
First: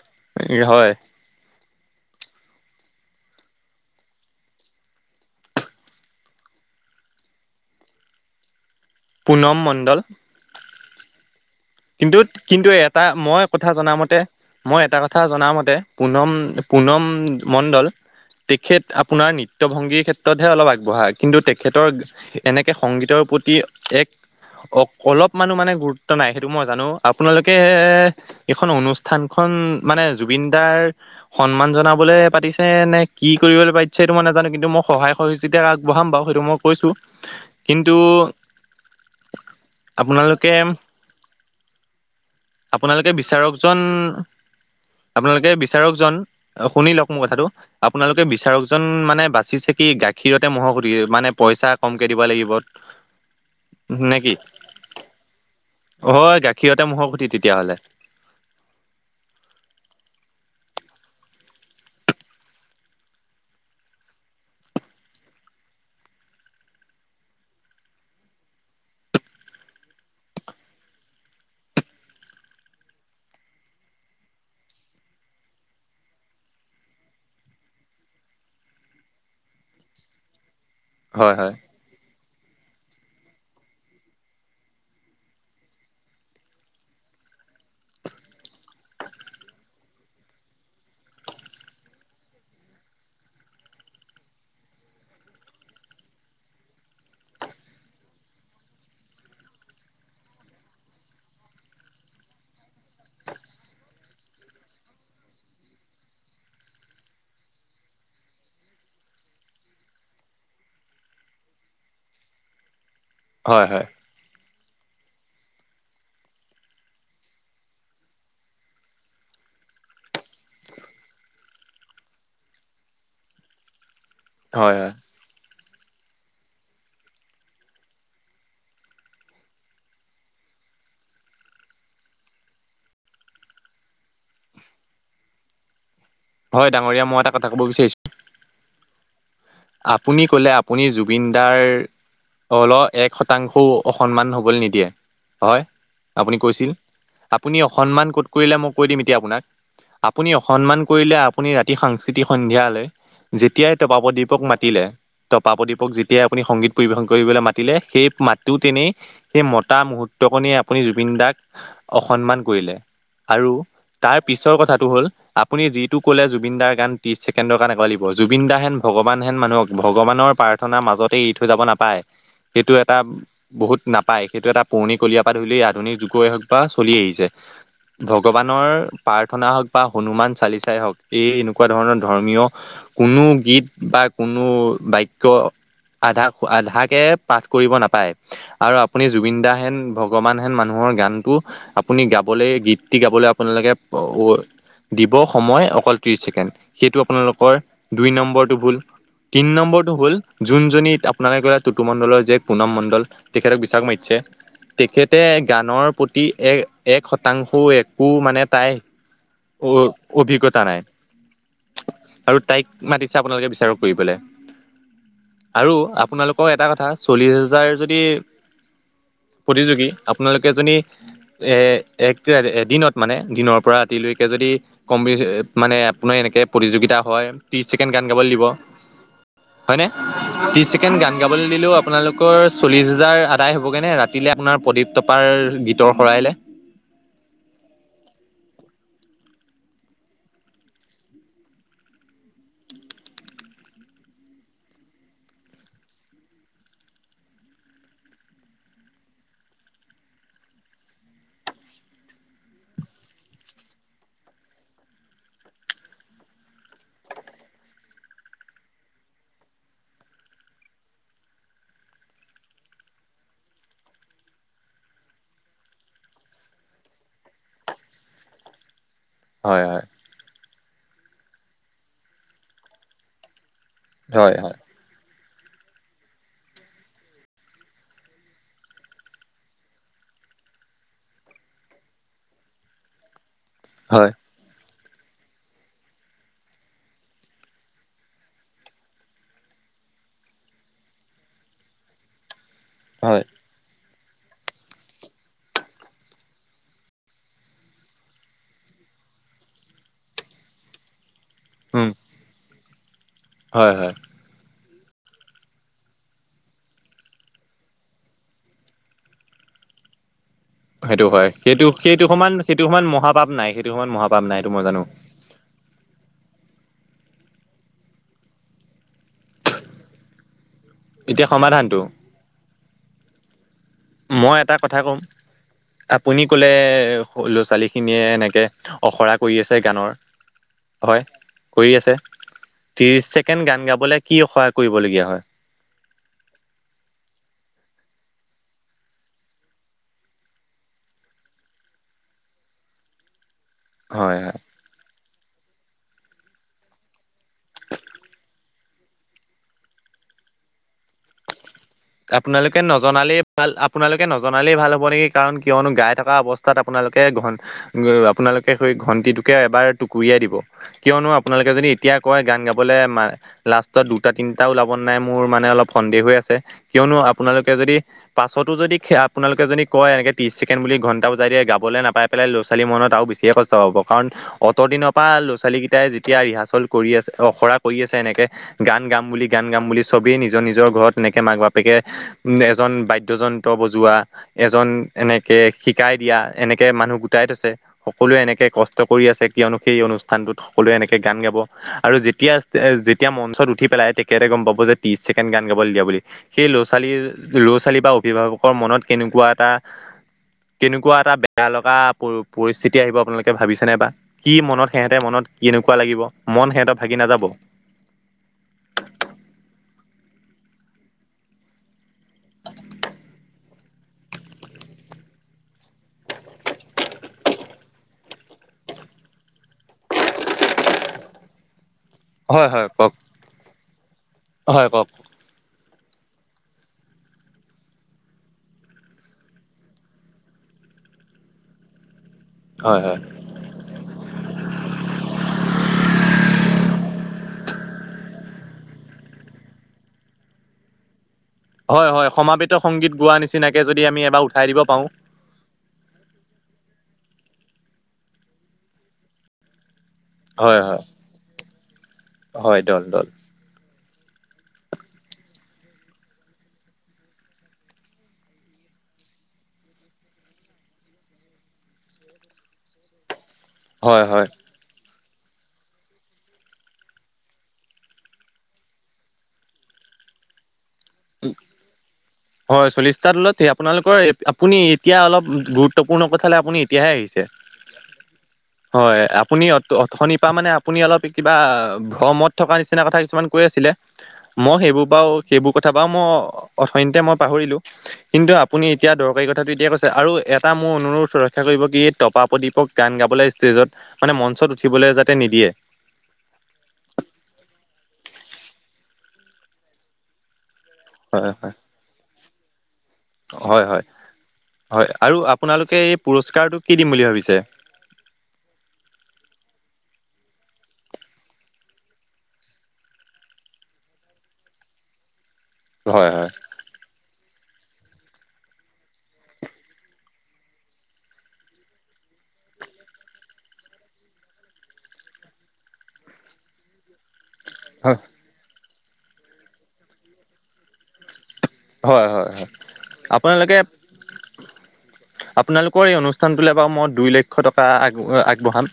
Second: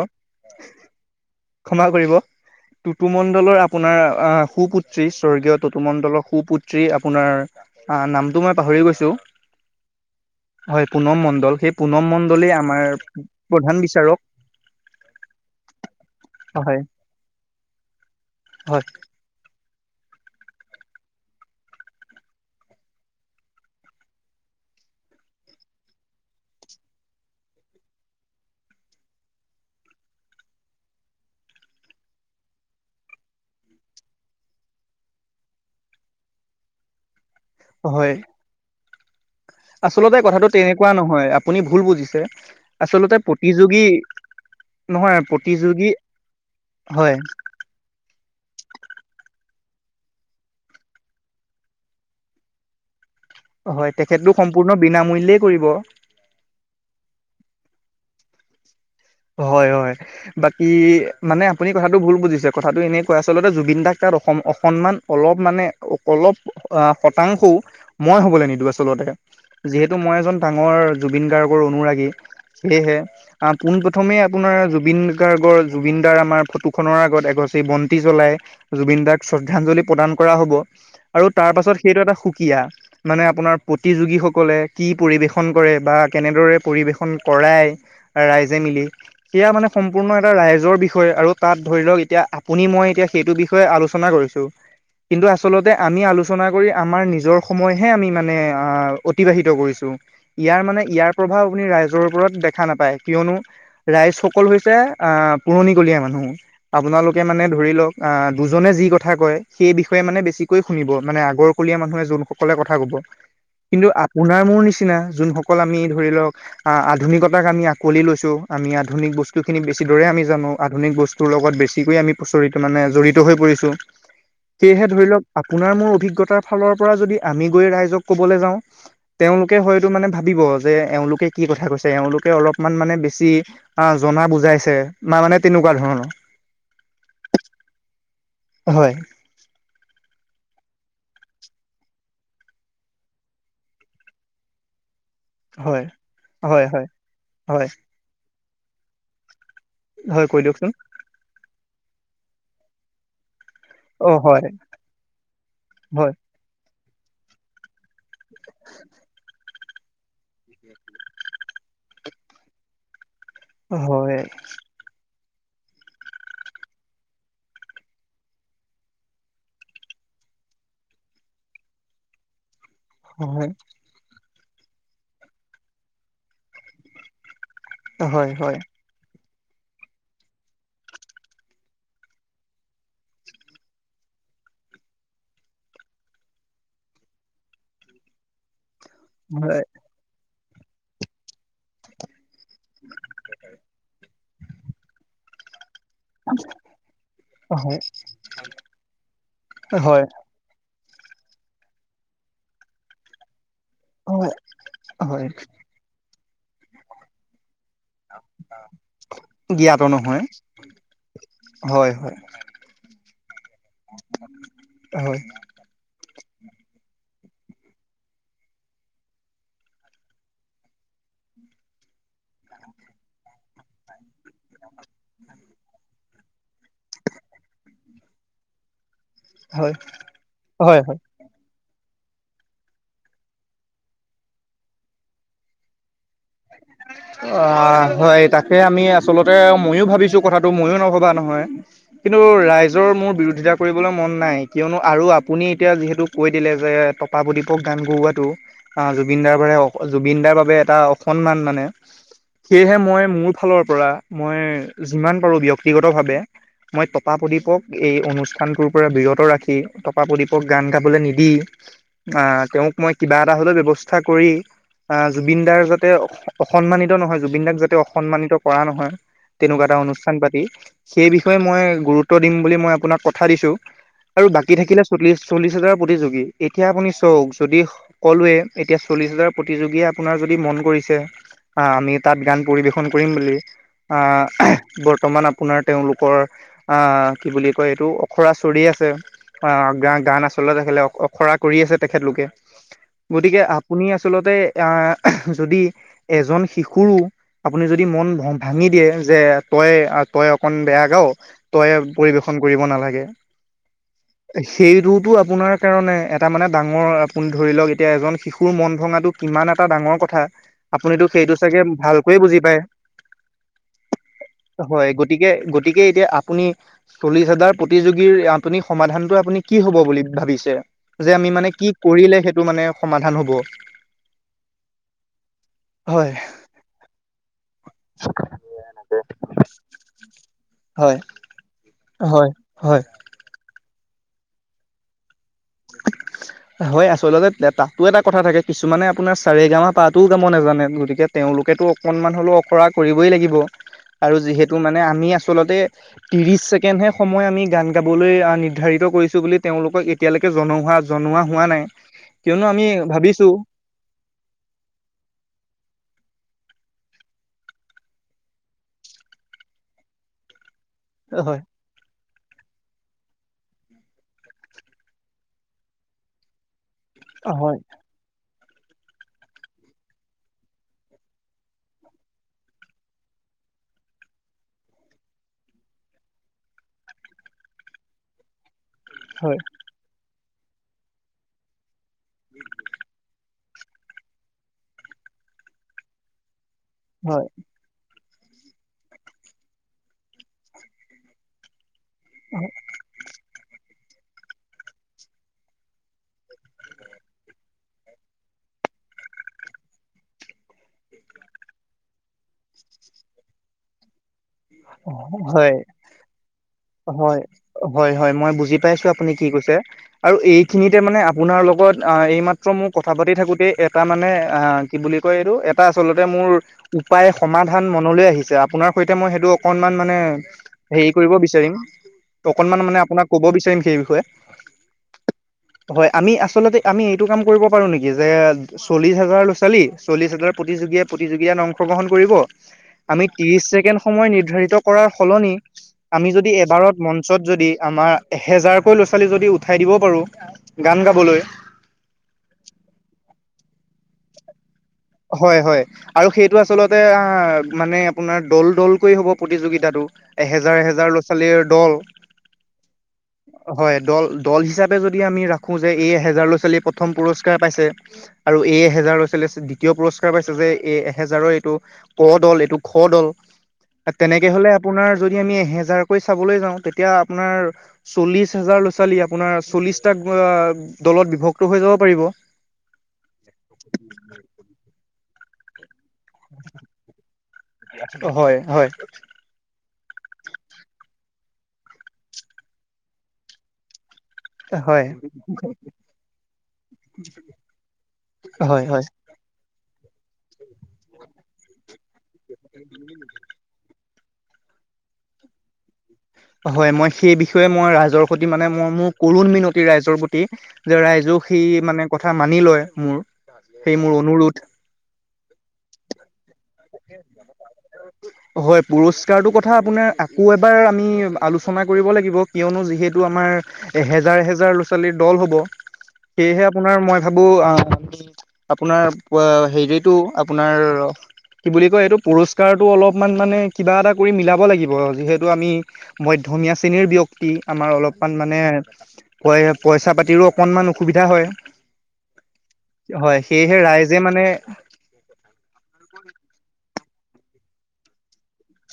হয় ক্ষমা কৰিব টুটুমণ্ডলৰ আপোনাৰ আহ সুপুত্ৰী স্বৰ্গীয় টতুমণ্ডলৰ সুপুত্ৰী আপোনাৰ [unintelligible] অ নামটো মই পাহৰি গৈছো পুনম মণ্ডল হয় পুনম মণ্ডল সেই পুনম কিন্তু মণ্ডলেই কিন্তু আমাৰ এটা মই কথা প্ৰধান জনা মতে বিচাৰক মই এটা কথা জনামতে পুনম হয় পুনম মণ্ডল তেখেত হয় আপোনাৰ নৃত্য [unintelligible] দ ভংগীৰ ক্ষেত্ৰতহে অলপ আগবঢ়া। কিন্তু তেখেতৰ এনেকে সংগীতৰ প্ৰতি এক অ অলপ মানুহ মানে গুৰুত্ব নাই সেইটো এইটো মই জানো আপোনালোকে এ এইখন অনুষ্ঠান খ মানে জুবিন দাৰ সন্মান জনাবলৈ পাতিছে নে কি কৰিবলৈ পাতিছে সেইটো মই নাজানো। কিন্তু মই সহায় সহযোগিতা আগবঢ়াম বাৰু। সেইটো [unintelligible] মই কৈছোকিন্তু হয় আচলতে কথাটো তেনেকুৱা নহয়। আপুনি ভুল বুজিছে। আপোনালোকে আচলতে প্ৰতিযোগী বিচাৰকজন নহয় আপোনালোকে প্ৰতিযোগী বিচাৰকজন শুনি লওক হয় মোৰ কথাটো আপোনালোকে বিচাৰকজন মানে বাচিছে কি গাখীৰতে মহ'ৰ খুধি মানে পইচা কমকে দিব লাগিব। [unintelligible] হয় তেখেতটো সম্পূৰ্ণ বিনামূলীয়ই কৰিব। [unintelligible] অ গাখীৰতে মহৰ খুঠি তেতিয়াহ'লে। হয় হয় বাকী মানে আপুনি কথাটো ভুল বুজিছে। কথাটো এনেকুৱা আচলতে জুবিন দাক ত অসন্মান অলপ মানে অলপ শতাংশও মই হ'বলৈ নিদিওঁ আচলতে। যিহেতু মই এজন ডাঙৰ জুবিন গাৰ্গৰ অনুৰাগী সেয়েহে পোনপ প্ৰথমে আপোনাৰ জুবিন গাৰ্গৰ জুবিন দাৰ আমাৰ ফটো খনৰ আগত এগ বন্তি জলাই জব [unintelligible] জুবিন দাক শ্ৰদ্ধাঞ্জলি প্ৰদান কৰা হ'ব। আৰু হয় হয় তাৰ পাছত সেইটো এটা সুকীয়া কিয় মানে আপোনাৰ প্ৰতিযোগীসকলে কি পৰিৱেশন কৰে বা কেনেদৰে পৰিৱেশন কৰে পৰাই ৰাইজে মিলি সেয়া মানে সম্পূৰ্ণ এটা ৰাইজৰ বিষয় আৰু তাত ধৰি লওক এতিয়া আপুনি মই এতিয়া সেইটো বিষয়ে আলোচনা [unintelligible] চনা কৰিছো। কিন্তু আচলতে আমি আলোচনা কৰি আমাৰ নিজৰ সময়হে আমি মানে আহ অতিবাহিত কৰিছো। ইয়াৰ মানে ইয়াৰ প্ৰভাৱ আপুনি ৰাইজৰ ওপৰত দেখা নাপায়। কিয়নো ৰাইজসকল হৈছে আহ পুৰণিকলীয়া মানুহ। আপোনালোকে মানে ধৰি লওক আহ দুজনে যি কি কথা কয় সেই বিষয়ে মানে বেছিকৈ শুনিব। মানে আগৰকলীয়া মানুহে যোনসকলে কথা ক'ব। হয় হয় কিন্তু আপোনাৰ মোৰ নিচনা নিচিনা যোনসকল আমি ধৰি লওক আহ আধুনিকতাক আমি আকোৱালি লৈছো। আমি আধুনিক বস্তুখিনিক বেছিদৰে আমি জানো। আধুনিক বস্তুৰ লগত বেছিকৈ আমি প্ৰচিত মানে জড়িত হৈ পৰি হয় সেয়েহে হয় ধৰি লওক আপোনাৰ মোৰ অভিজ্ঞতাৰ ফালৰ পৰা যদি আমি গৈ ৰাইজক ক'বলৈ যাওঁ তেওঁলোকে হয়তো মানে ভাবিব। যে এওঁলোকে কি কথা কৈছে এওঁলোকে অলপমান মানে বেছি। অ জনা বুজাইছে ন মানে তেনেকুৱা ধৰণৰ। হয় ডাঙৰীয়া মই এটা কথা কব বিচাৰিছো। হয়। আপুনি কলে আপুনি জুবিন দাৰ। অল এক শতাংশও অসন্মান হবলৈ নিদিয়ে। হয় আপুনি হয় কৈছিল হয় আপুনি হয় অসন্মান ক'ত। কৰিলে মই কৈ দিম এতিয়া আপুনাক। হয় আপুনি কৈ দিয়কচোন অসন্মান কৰিলে আপুনি ৰাতি সাংস্কৃতিক সন্ধিয়ালে। যেতিয়াই অ পাপদ্বীপক হয় মাতিলে পাদ্বীপক হয় যেতিয়াই আপুনি সংগীত পৰিবেশন কৰিবলৈ মালে সেই। মাতো তেনেই সেই মতা মুহুৰ্ত কনে আপুনি জুবিন দাক। অসন্মান কৰিলে আৰু হয় তাৰ হয় পিছৰ কথাটো হ'ল। আপুনি যিটো কলে জুবিন দাৰ গান ত্ৰিশ ছেকেণ্ডৰণ কাৰণে গাব লাগিব। জুবিন দা হেন ভগৱান ভগৱান হেন মানুহক ভগৱানৰ প্ৰাৰ্থনা মাজতে এৰি থৈ যাব নাপায়। সেইটো এটা বহুত নাপায়। সেইটো এটা পুৰণি কলিয়া পা ধূলি আধুনিক যুগৰে হওক বা চলি আহিছে হয় হয় ভগৱানৰ পাৰ। প্ৰাৰ্থনা হওক বা হনুমান চালিচাই হওক এই এনেকুৱা ধৰণৰ ধৰ্মীয় কোনো গীত। বা কোনো বাক্য। আধা আধাক কে পাঠ কৰিব নাপায়। আৰু- - আপুনি জুবিন দা হয় হেন ভগবান হেন মানুহৰ গানটো আপুনি গাব। গীতটি গাবলে আপোনালোকে দিব সময়। ত্ৰিশ ছেকেণ্ড সেইটো আপোনালোকৰ হয় দুই নম্বৰ। তি নম্বৰটো হয় হল জোনজনি আপোনাল গ'লে টুতুমণ্ডলৰ যে পুনম মণ্ডল। তেখেতক বিচাৰক মাতিছে হয় তেখেতে হয় গানৰ প্ৰতি এক এক শতাংশ। এক একো মানে তাই অ জ্ঞাত নহয় অভিজ্ঞতা নাই। হয় হয় আৰু তাইক মাতিচে। আপোনালোকে বিচাৰক কৰিবলে হয় আৰু আপোনালোকৰ এটা কথা। চল্লিশ হাজাৰ যদি। প্ৰতিযোগী আপোনালোকেজনী এদিনত মানে দিনৰ পৰা ৰাতিলৈ। যদি মানে আপোনাৰ এনেকে প্ৰতিযোগিতা হয় ত্ৰিশ ছেকেণ্ড গান গাবলে দিব। হয় হয়নে ত্ৰিশ হয় ছেকেণ্ড হয় গান গাবলৈ দিলেও। আপোনালোকৰ চল্লিছ হোজাৰ আদায় হ'বগৈ ন ৰাতিলৈ আপোনাৰ প্ৰদীপ টপাৰ গীতৰ। শৰাইলে অ হয় তাক। সেয় আমি আচলতে ময়ো ভাবিছো কথাটো মইো নভবা নহয় কিন্তু ৰাইজৰ মোৰ বিৰোধিত। কৰিবলৈ মন নাই কিয়নো আৰু আপুনি এতিয়া যিহেতু কৈ দিলে যে টপাৱদ্বীপক গান গওৱাটো। অ জুবিন দাৰ বাবে জুবিনদাৰ বাবে এটা অসন্মান মানে। সেয়েহে মই মোৰ ফালৰ পৰা মই যিমান পাৰো ব্যক্তিগত ভাৱে। মই তপা প্ৰদীপক এই অনুষ্ঠানটোৰ পৰা বিৰত ৰাখি তপা প্ৰদীপক গান গাবলৈ নিদি। অ তেওঁক মই কিবা এটা হলেও ব্যৱস্থা কৰি আহ জুবিন দাৰ যত। যাতে অসন্মানিত নহয় জুবিন দাক যাতে অসন্মানিত কৰা নহয় হয় তেনেকুৱা এটা হয় অনুষ্ঠান পাতি। সেই বিষয়ে মই গুৰুত্ব দিম বুলি মই আপোনাক কথা দিছো আৰু হয় হয় বাকী থাকিলে চল্লিশ। চল্লিছ হাজাৰ প্ৰতিযোগী এতিয়া আপুনি চাওক যদি সকলোৱে এতিয়া চল্লিছ হাজাৰ প্ৰতিযোগীয়ে আপোনাৰ যদি মন। আমি তাত গান পৰিবেশন কৰিম বুলি। হয় বৰ্তমান আপোনাৰ তেওঁলোকৰ আহ কি বুলি কয় এইটো অখৰা চৰি আছে। অ গ গান আচলতে তেখলে অ খৰা কৰি আছে তেখেতলোকে। হয় গতিকে আপুনি আচলতে আহ। যদি এজন শিশু আপুনি যদি মন ভাঙি দিয়ে যে তই তই। তই অকন বেয়া গাও তই উম পৰিবেশন কৰিব নালাগে। হয় হয়। সেইটোতো আপোনাৰ কাৰণে এটা মানে ডাঙৰ আপুনি ধৰি লওক এতিয়া এজন শিশুৰ মন ভঙাটো কিমান। এটা ডাঙৰ কথা। আপুনিতো সেইটো হয় চাগে সেইটো সেইটো ভালকৈয়ে সমান বুজি পায় সেইটো সমান মহাপাপ নাই সেইটো সমান মহাপাপ নাই সেইটো মই জানো। হয় গতিকে গতিকে এতিয়া আপুনি চল্লিশ হাজাৰ প্ৰতিযোগীৰ আপুনি সমাধানটো আপুনি কি হব বুলি ভাবিছে? যে এতিয়া আমি মানে কি সমাধানটো কৰিলে সেইটো মানে সমাধান হব। মই এটা কথা ক'ম। হয় আপুনি কলে ল'ৰা ছোৱালী খিনিয়ে এনেকে অখৰা কৰি আছে গানৰ। হয় কৰি আছে হয় হয় ত্ৰিশ ছেকেণ্ড গান গাবলৈ কি সহায় কৰিবলগীয়া হয়। হয় আচলতে তাতো এটা কথা থাকে কিছুমানে আপোনাৰ চাৰে গামা পাতোও গাব নাজানে গতিকে তেওঁ তেওঁলোকে টো অকনমান হলেও আখৰা কৰিবই লাগিব। আৰু হয় হয় যিহেতু মানে আমি আছোঁ। আচলতে ত্ৰিশ ছেকেণ্ড হে সময় আমি গান গাবলৈ নিৰ্ধাৰিত কৰিছো বুলি তেওঁলোকক এতিয়ালৈকে জনোৱা হোৱা জনোৱা হোৱা নাই। কিয়নো আপোনালোকে আমি নজালেই ভাবিছোঁ ভাল আপোনালোকে নজনালেই ভাল হ'ব নেকি কাৰণ কিয়নো গাই থকা অৱস্থা তাত আপোনালোকে ঘন আপোনালোকে সেই ঘণ্টিটোকে এবাৰ টুকুৰিয়াই দিব। কিয়নো হয় আপোনালোকে যদি এতিয়া কয় গান গাবলে লাষ্টত দুটা তিনিটা ওলাব নাই মোৰ মানে অলপ সন্দেহ হৈ আছে। কিয়নো আপোনালোকে হয় যদি পাছত দি আপোনালোকে যদি কয় এনেক ত্ৰিশ ছেকেণ্ড বুলি ঘণ্টা বজাই দিয়ে গাবলৈ নাপাই পেলাই ল'ৰা ছোৱালী মনত আৰু বেছিহে কষ্ট হব কাৰণ অতৰ দিনৰ পৰা ল'ৰা ছোৱালী কেইটাই যেতিয়া ৰিহাৰ্চল কৰি আছে অখৰা কৰি আছে এনেকে। গান গাম বুলি হয় গান গাম বুলি চবেই নিজৰ নিজৰ ঘৰত এনেকে মাক বাপেকে উ এজন বাদ্যজন বজোৱা এজন এনেকে শিকাই দিয়া এনেকে মানুহ হয় গোটাই থৈছে। সকলোৱে এনেকে কষ্ট কৰি আছে কিয়নো সেই অনুষ্ঠানটোত সকলোৱে এনেকে গান গাব আৰু যেতিয়া যেতিয়া মঞ্চত উঠি পেলাই তেতিয়াতে গম পাব যে ত্ৰিশ ছেকেণ্ড গান গাবলৈ দিয়া বুলি। সেই ল'ৰা ছোৱালীৰ ল'ৰা ছোৱালী বা অভিভাৱকৰ মনত কেনেকুৱা এটা কেনেকুৱা এটা বেয়া লগা পৰিস্থিতি আহিব আপোনালোকে ভাবিছেনে বা কি মনত সিহঁতে মনত হয় কেনেকুৱা লাগিব মন সিহঁত ভাগি হয়, নাযাব হয়, হয়, মই বুজি পাইছো আপুনি কি কৈছে আৰু এইখিনিতে মানে আপোনাৰ লগত এইমাত্ৰ মোৰ কথা পাতি থাকোঁতেই এটা মানে কি বুলি কয় এইটো এটা আচলতে মোৰ উপায় সমাধান মনলৈ আহিছে আপোনাৰ সৈতে মই সেইটো অকনমান মানে হেৰি কৰিব বিচাৰিম। হয় অকনমান হয় মানে কওক আপোনাক কব বিচাৰিম সেই বিষয়ে। হয় কওক হয় আমি আচলতে আমি এইটো কাম কৰিব পাৰো নেকি যে চল্লিশ হাজাৰ ল'ৰা ছোৱালী চল্লিশ হাজাৰ প্ৰতিযোগীয়ে অংশ গ্ৰহণ কৰিব। হয় হয় ত্ৰিশ ছেকেণ্ড সময় ধাৰিত কৰাৰ সলনি আমি যদি এবাৰত মঞ্চত যদি আমাৰ এহেজাৰকৈ লৰা' ছোৱালী যদি উঠাই দিব পাৰোঁ গান গাবলৈ। হয় হয় সমাবেত সংগীত গোৱা নিচিনাকে যদি আমি এবাৰ উঠাই দিব পাৰো হয় হয় আৰু সেইটো আচলতে মানে আপোনাৰ দল দলকৈ হ'ব প্ৰতিযোগিতাটো হয় এহেজাৰ হয় এহেজাৰ ল'ৰা ছোৱালীৰ দল হয় দল দল হয় দল দল হিচাপে যদি আমি ৰাখো যে এই এহেজাৰ ল'ৰা ছোৱালীয়ে প্ৰথম পুৰস্কাৰ পাইছে আৰু এই এহেজ এজাৰ লৈছিলে দ্বিতীয় পুৰস্কাৰ পাইছে যে এ এহেজাৰৰ এইটো ক দল এইটো খ দল হয় হয় তেনেকে হলে আপোনাৰ যদি আমি এহেজাৰকৈ চাবলৈ যাওঁ। তেতিয়া আপোনাৰ চল্লিশ হাজাৰ লৰা ছোৱালী আপোনাৰ চল্লিশ টা [unintelligible] হয় চল্লিশটা তলত সেই আপোনালোকৰ আপুনি এতিয়া অলপ পৰ্ণ কথালে আপুনি এতিয়াহে আহিছে হয় আপুনি তথনিৰপা মানে আপুনি অলপ কিবা ভ্ৰমত থকা নিচিনা কথা কিছুমান কৈ আছিলে। মই সেইবোৰ হয় বাও সেইবোৰ অঁ মই অথনিতে পাহৰিলো। কিন্তু আপুনি হয় হয় এতিয়া দৰকাৰী কথাটো তেতিয়া কৈছে। আৰু এটা মোৰ অনুৰোধ ৰক্ষা কৰিব কি এই টপা প্ৰদীপক গান গাবলৈ ষ্টেজত মানে মঞ্চত উঠিবলৈ যাতে নিদিয়ে। হয় মই সেই বিষয়ে মই ৰাইজৰ স মানে মই মোৰ কৰুণ মিনতি ৰাইজৰ প্ৰতি যে ৰাইজও হয় সি হয় মানে কথা মানি লয় মোৰ। হয় সেই হয় মোৰ অনুৰোধ হয়। আৰু আপোনালোকে এই পুৰস্কাৰটোক হয় পুৰস্কাৰটো কথা আকৌ এবাৰ আমি আলোচনা কৰিব লাগিব। কিয়নো যিহেতু আমাৰ এহেজাৰ এহেজাৰ লৰা ছোৱালীৰ দল হব। হয় হয়। সেয়েহে আপোনাৰ মই ভাবো আপোনাৰ হেৰিটো আপোনাৰ কি বুলি কয় এইটো পুৰস্কাৰটো অলপমান মানে কিবা এটা কৰি মিলাব লাগিব যিহেতু আমি মধ্য ম চেনীৰ ব্যক্ত কি আমাৰ হয় অলপমান মানে ক পইচা পাতিৰো অকনমান অসুবিধা হয়। হয় হয় হয়। হয় আপোনালোকে সেয়েহে ৰাইজে মানে আপোনালোকৰ অনু অনুষ্ঠানটোলৈ বাৰু মই দুই লক্ষ টকা আগবঢ়াম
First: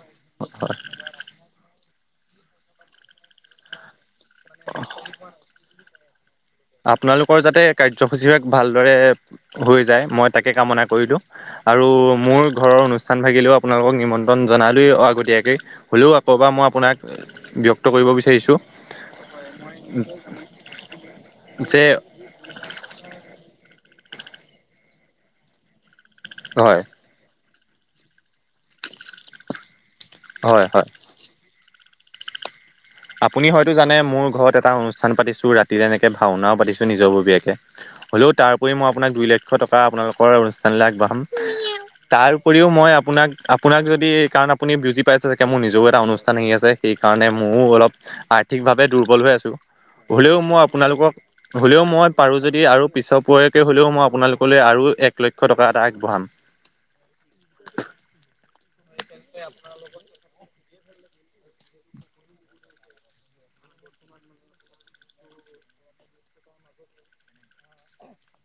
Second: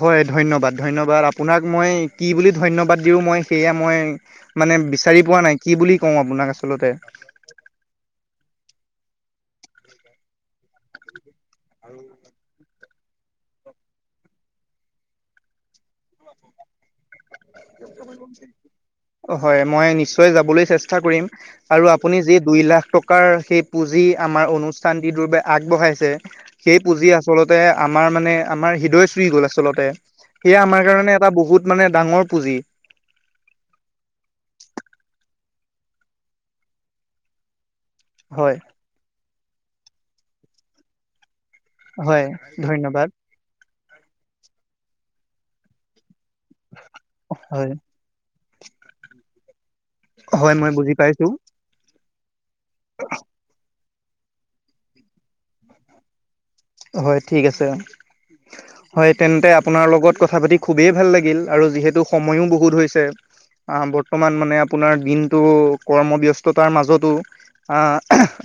হয় ধন্যবাদ ধন্যবাদ আপোনাক মই কি বুলি ধন্যবাদ দিওঁ মই সেয়া মই- মানে বিচাৰি পোৱা নাই কি বুলি কওঁ আপোনাক আচলতে আপোনালোকৰ যাতে কাৰ্যসূচীবাক ভালদৰে- হৈ যায় মই তাকে কামনা কৰিলোঁ। আৰু মোৰ ঘৰৰ অনুষ্ঠান ভাগিলেও আপোনালোকক নিমন্ত্ৰণ জনালোৱেই আগতীয়াকৈ। হ'লেও আকৌব মই আপোনাক- ব্যক্ত কৰিব বিচাৰিছোঁ- হয় মই নিশ্চয় যাবলে চেষ্টা কৰিম। যে আৰু আপুনি যি দুই লাখ টকাৰ সেই- পুঁজি আমাৰ অনুষ্ঠান যিটোৰ বাবে আগবঢ়াইছে। সেই হয় পুঁজি আচলতে- আমাৰ মানে আমাৰ হৃদয় চুই গ'ল আচলতে। সেয়া হয় আমাৰ হয়। কাৰণে এটা বহুত মানে ডাঙৰ- পুঁজি আপুনি হয়তো জানে মোৰ ঘৰত এটা অনুষ্ঠান পাতিছো ৰাতি এনেকে ভাওনাও পাতিছো। নিজৰববীয়াকে। হ'লেও তাৰ হয় উপৰি মই আপোনাক দুই লক্ষ টকা আপোনালোকৰ অনুষ্ঠানলৈ আগবঢ়াম। হয় তাৰপৰিও মই ধন্যবাদ আপোনাক- আপোনাক যদি কাৰণ আপুনি বুজি পাইছে চাগে মোৰ নিজেও এটা অনুষ্ঠান আহি আছে। সেইকাৰণে ময়ো হয় অলপ- আৰ্থিকভাৱে দুৰ্বল হৈ আছো। হলেও হয় মই বুজি আপোনালোকক পাইছো হ'লেও মই পাৰো যদি। আৰু পিছৰ পোৱাকে হলেও মই আপোনালোকলৈ আৰু এক লক্ষ টকা এটা আগবঢ়াম। হয় ঠিক আছে হয় তেন্তে আপোনাৰ লগত কথা পাতি- খুবেই ভাল লাগিল আৰু যিহেতু সময়ো বহুত হৈছে। আহ বৰ্তমান মানে আপোনাৰ দিনটো কৰ্মব্যস্ততাৰ মাজতো আহ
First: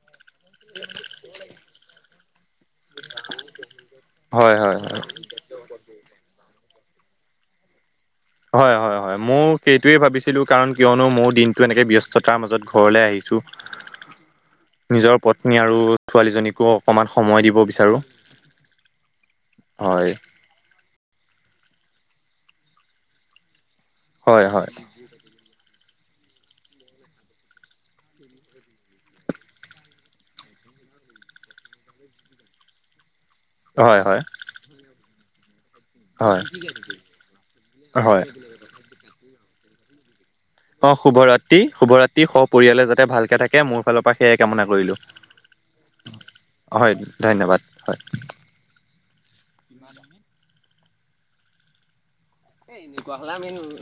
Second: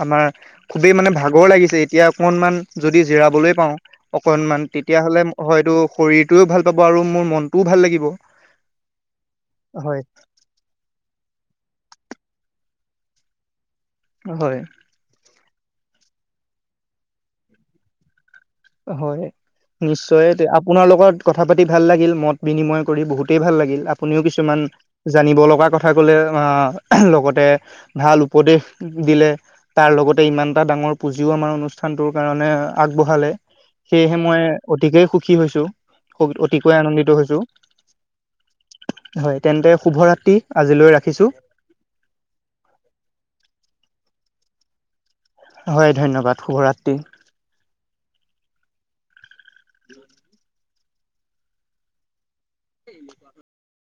আমাৰ- খুবেই মানে ভাগৰ লাগিছে এতিয়া অকনমান- যদি জিৰাবলৈ পাওঁ হয় অকণমান হয় হয়। তেতিয়াহ'লে হয়তো শৰীৰটোও ভাল- পাব আৰু মোৰ মনতটোও ভাল লাগিব। হয় হয় হয় মোৰ সেইটোয়ে হয় ভাবিছিলো কাৰণ কিয়নো মোৰ দিনটো এনেকে ব্যস্ত- ছতাৰ মাজত ঘৰলৈ আহিছোঁ। হয়। নিজৰ পত্নী আৰু ছোৱালীজনীকো অকণমান সময় দিব বিচাৰোঁ। হয় হয় নিশ্চয় আপোনাৰ লগত কথা কথা পাতি ভাল লাগিল মত বিনিময় কৰি বহুতেই ভাল লাগিল। আপুনিও হয় কিছুমান হয় জানিব লগা কথা। কলে লগতে ভাল উপদেশ দিলে তাৰ লগতে ইমান এটা ডাঙৰ- পুঁজিও আমাৰ অনুষ্ঠান টোৰ কাৰণে আগবঢ়ালে। হয় সেয়েহে হয় মই অতিকেই সুখী হৈছো। হয়। অতিকৈ আনন্দিত হৈছো হয় হয় তেন্তে শুভ ৰাত্ৰি। অ শুভৰাত্ৰি শুভৰাত্ৰি সপ পৰিয়ালে যাতে ভালকে থাকে মোৰ ফালৰ পৰা সেয়াই কামনা কৰিলো। হয় ধন্যবাদ শুভৰাত্ৰি। হয় ধন্যবাদ হয়। ন ভে [inaudible] এই এনেকুৱােনো।